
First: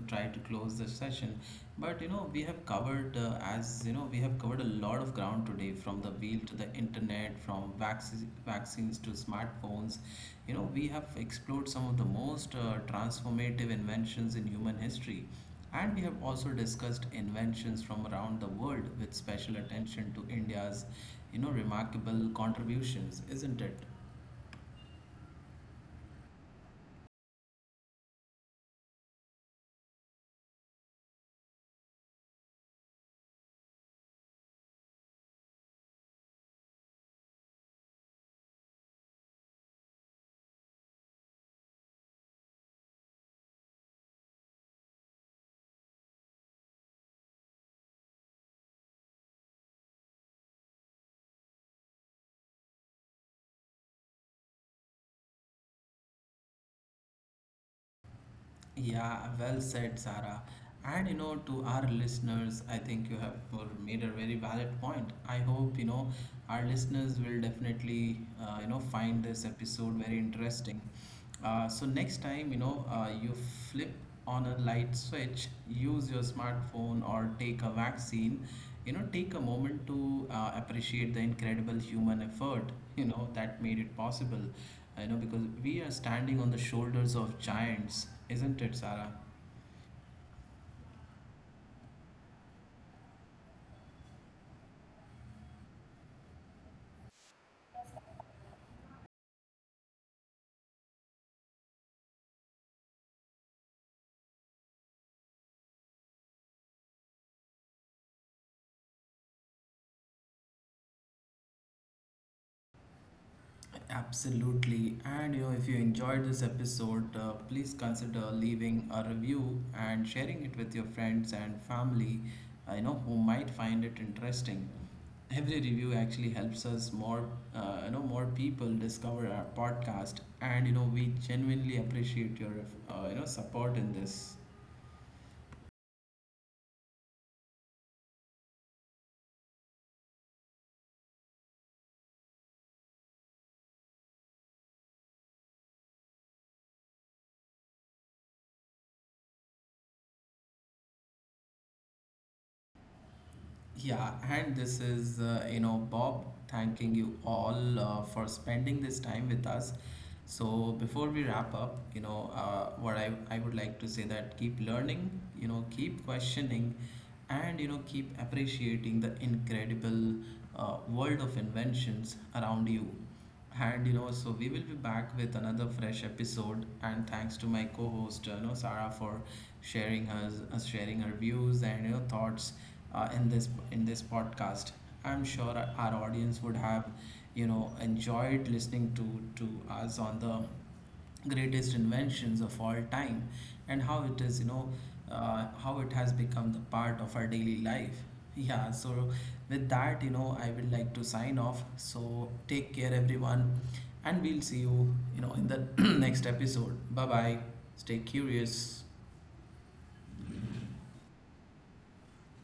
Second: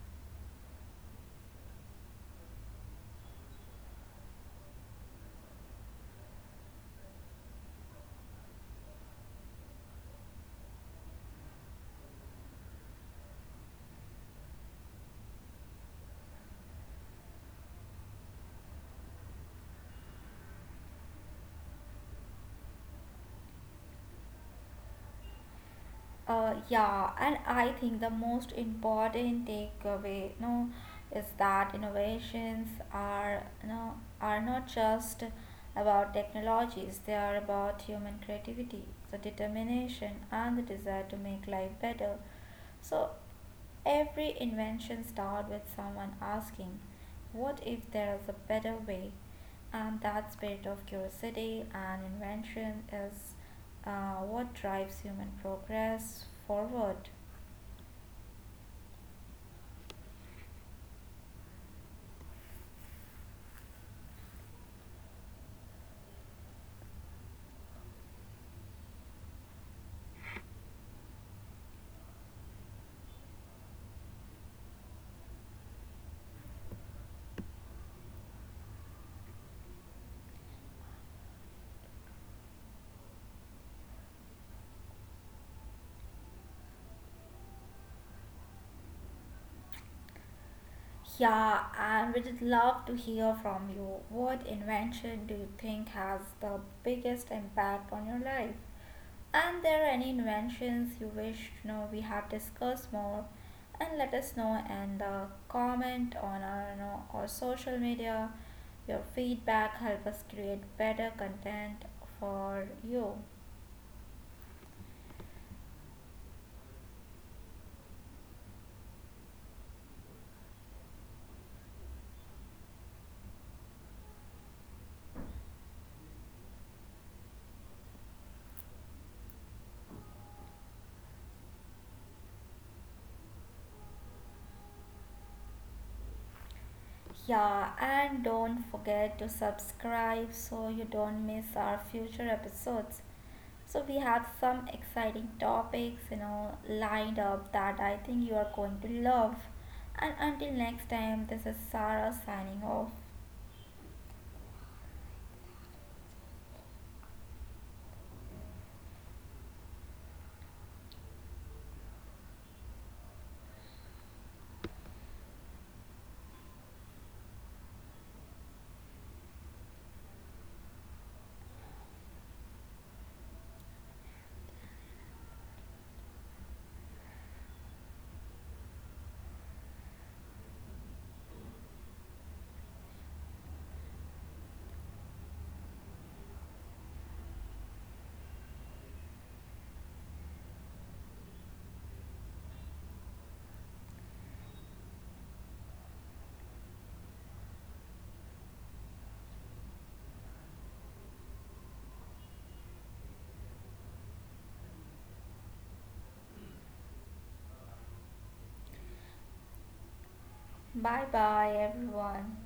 Speaker 1: try to close the session. But, you know, we have covered, uh, as you know, we have covered a lot of ground today from the wheel to the internet, from vaccines, vaccines to smartphones. You know, we have explored some of the most uh, transformative inventions in human history. And we have also discussed inventions from around the world with special attention to India's, you know, remarkable contributions, isn't it?
Speaker 2: Uh, yeah, and I think the most important takeaway, you know, is that innovations are, you know, are not just about technologies. They are about human creativity, the determination, and the desire to make life better. So every invention starts with someone asking, "What if there is a better way?" And that spirit of curiosity and invention is uh, what drives human progress forward.
Speaker 1: Yeah, well said, Sarah. And you know, to our listeners, I think you have uh, made a very valid point. I hope you know our listeners will definitely uh, you know find this episode very interesting. Uh, so next time, you know, uh, you flip on a light switch, use your smartphone or take a vaccine, you know, take a moment to uh, appreciate the incredible human effort, you know, that made it possible. You know, because we are standing on the shoulders of giants, isn't it, Sarah?
Speaker 2: Yeah, and we'd love to hear from you. What invention do you think has the biggest impact on your life? And there are any inventions you wish to know we have discussed more, and let us know and uh, comment on our, you know, our social media. Your feedback help us create better content for you.
Speaker 1: Absolutely. And you know, if you enjoyed this episode, uh, please consider leaving a review and sharing it with your friends and family, uh, you know, who might find it interesting. Every review actually helps us more, uh, you know, more people discover our podcast, and you know, we genuinely appreciate your, uh, you know, support in this.
Speaker 2: Yeah, and don't forget to subscribe so you don't miss our future episodes. So we have some exciting topics, you know, lined up that I think you are going to love. And until next time, this is Sarah signing off.
Speaker 1: Yeah, and this is, uh, you know, Bob thanking you all uh, for spending this time with us. So before we wrap up, you know, uh, what I, I would like to say that keep learning, you know, keep questioning, and, you know, keep appreciating the incredible uh, world of inventions around you. And you know, so we will be back with another fresh episode. And thanks to my co-host, you know, Sarah, for sharing her uh, sharing her views and you know thoughts uh, in this in this podcast. I'm sure our our audience would have, you know, enjoyed listening to to us on the greatest inventions of all time and how it is you know uh, how it has become the part of our daily life yeah so with that you know I would like to sign off so take care everyone and we'll see you you know in the next episode bye bye stay curious
Speaker 2: Bye bye, everyone.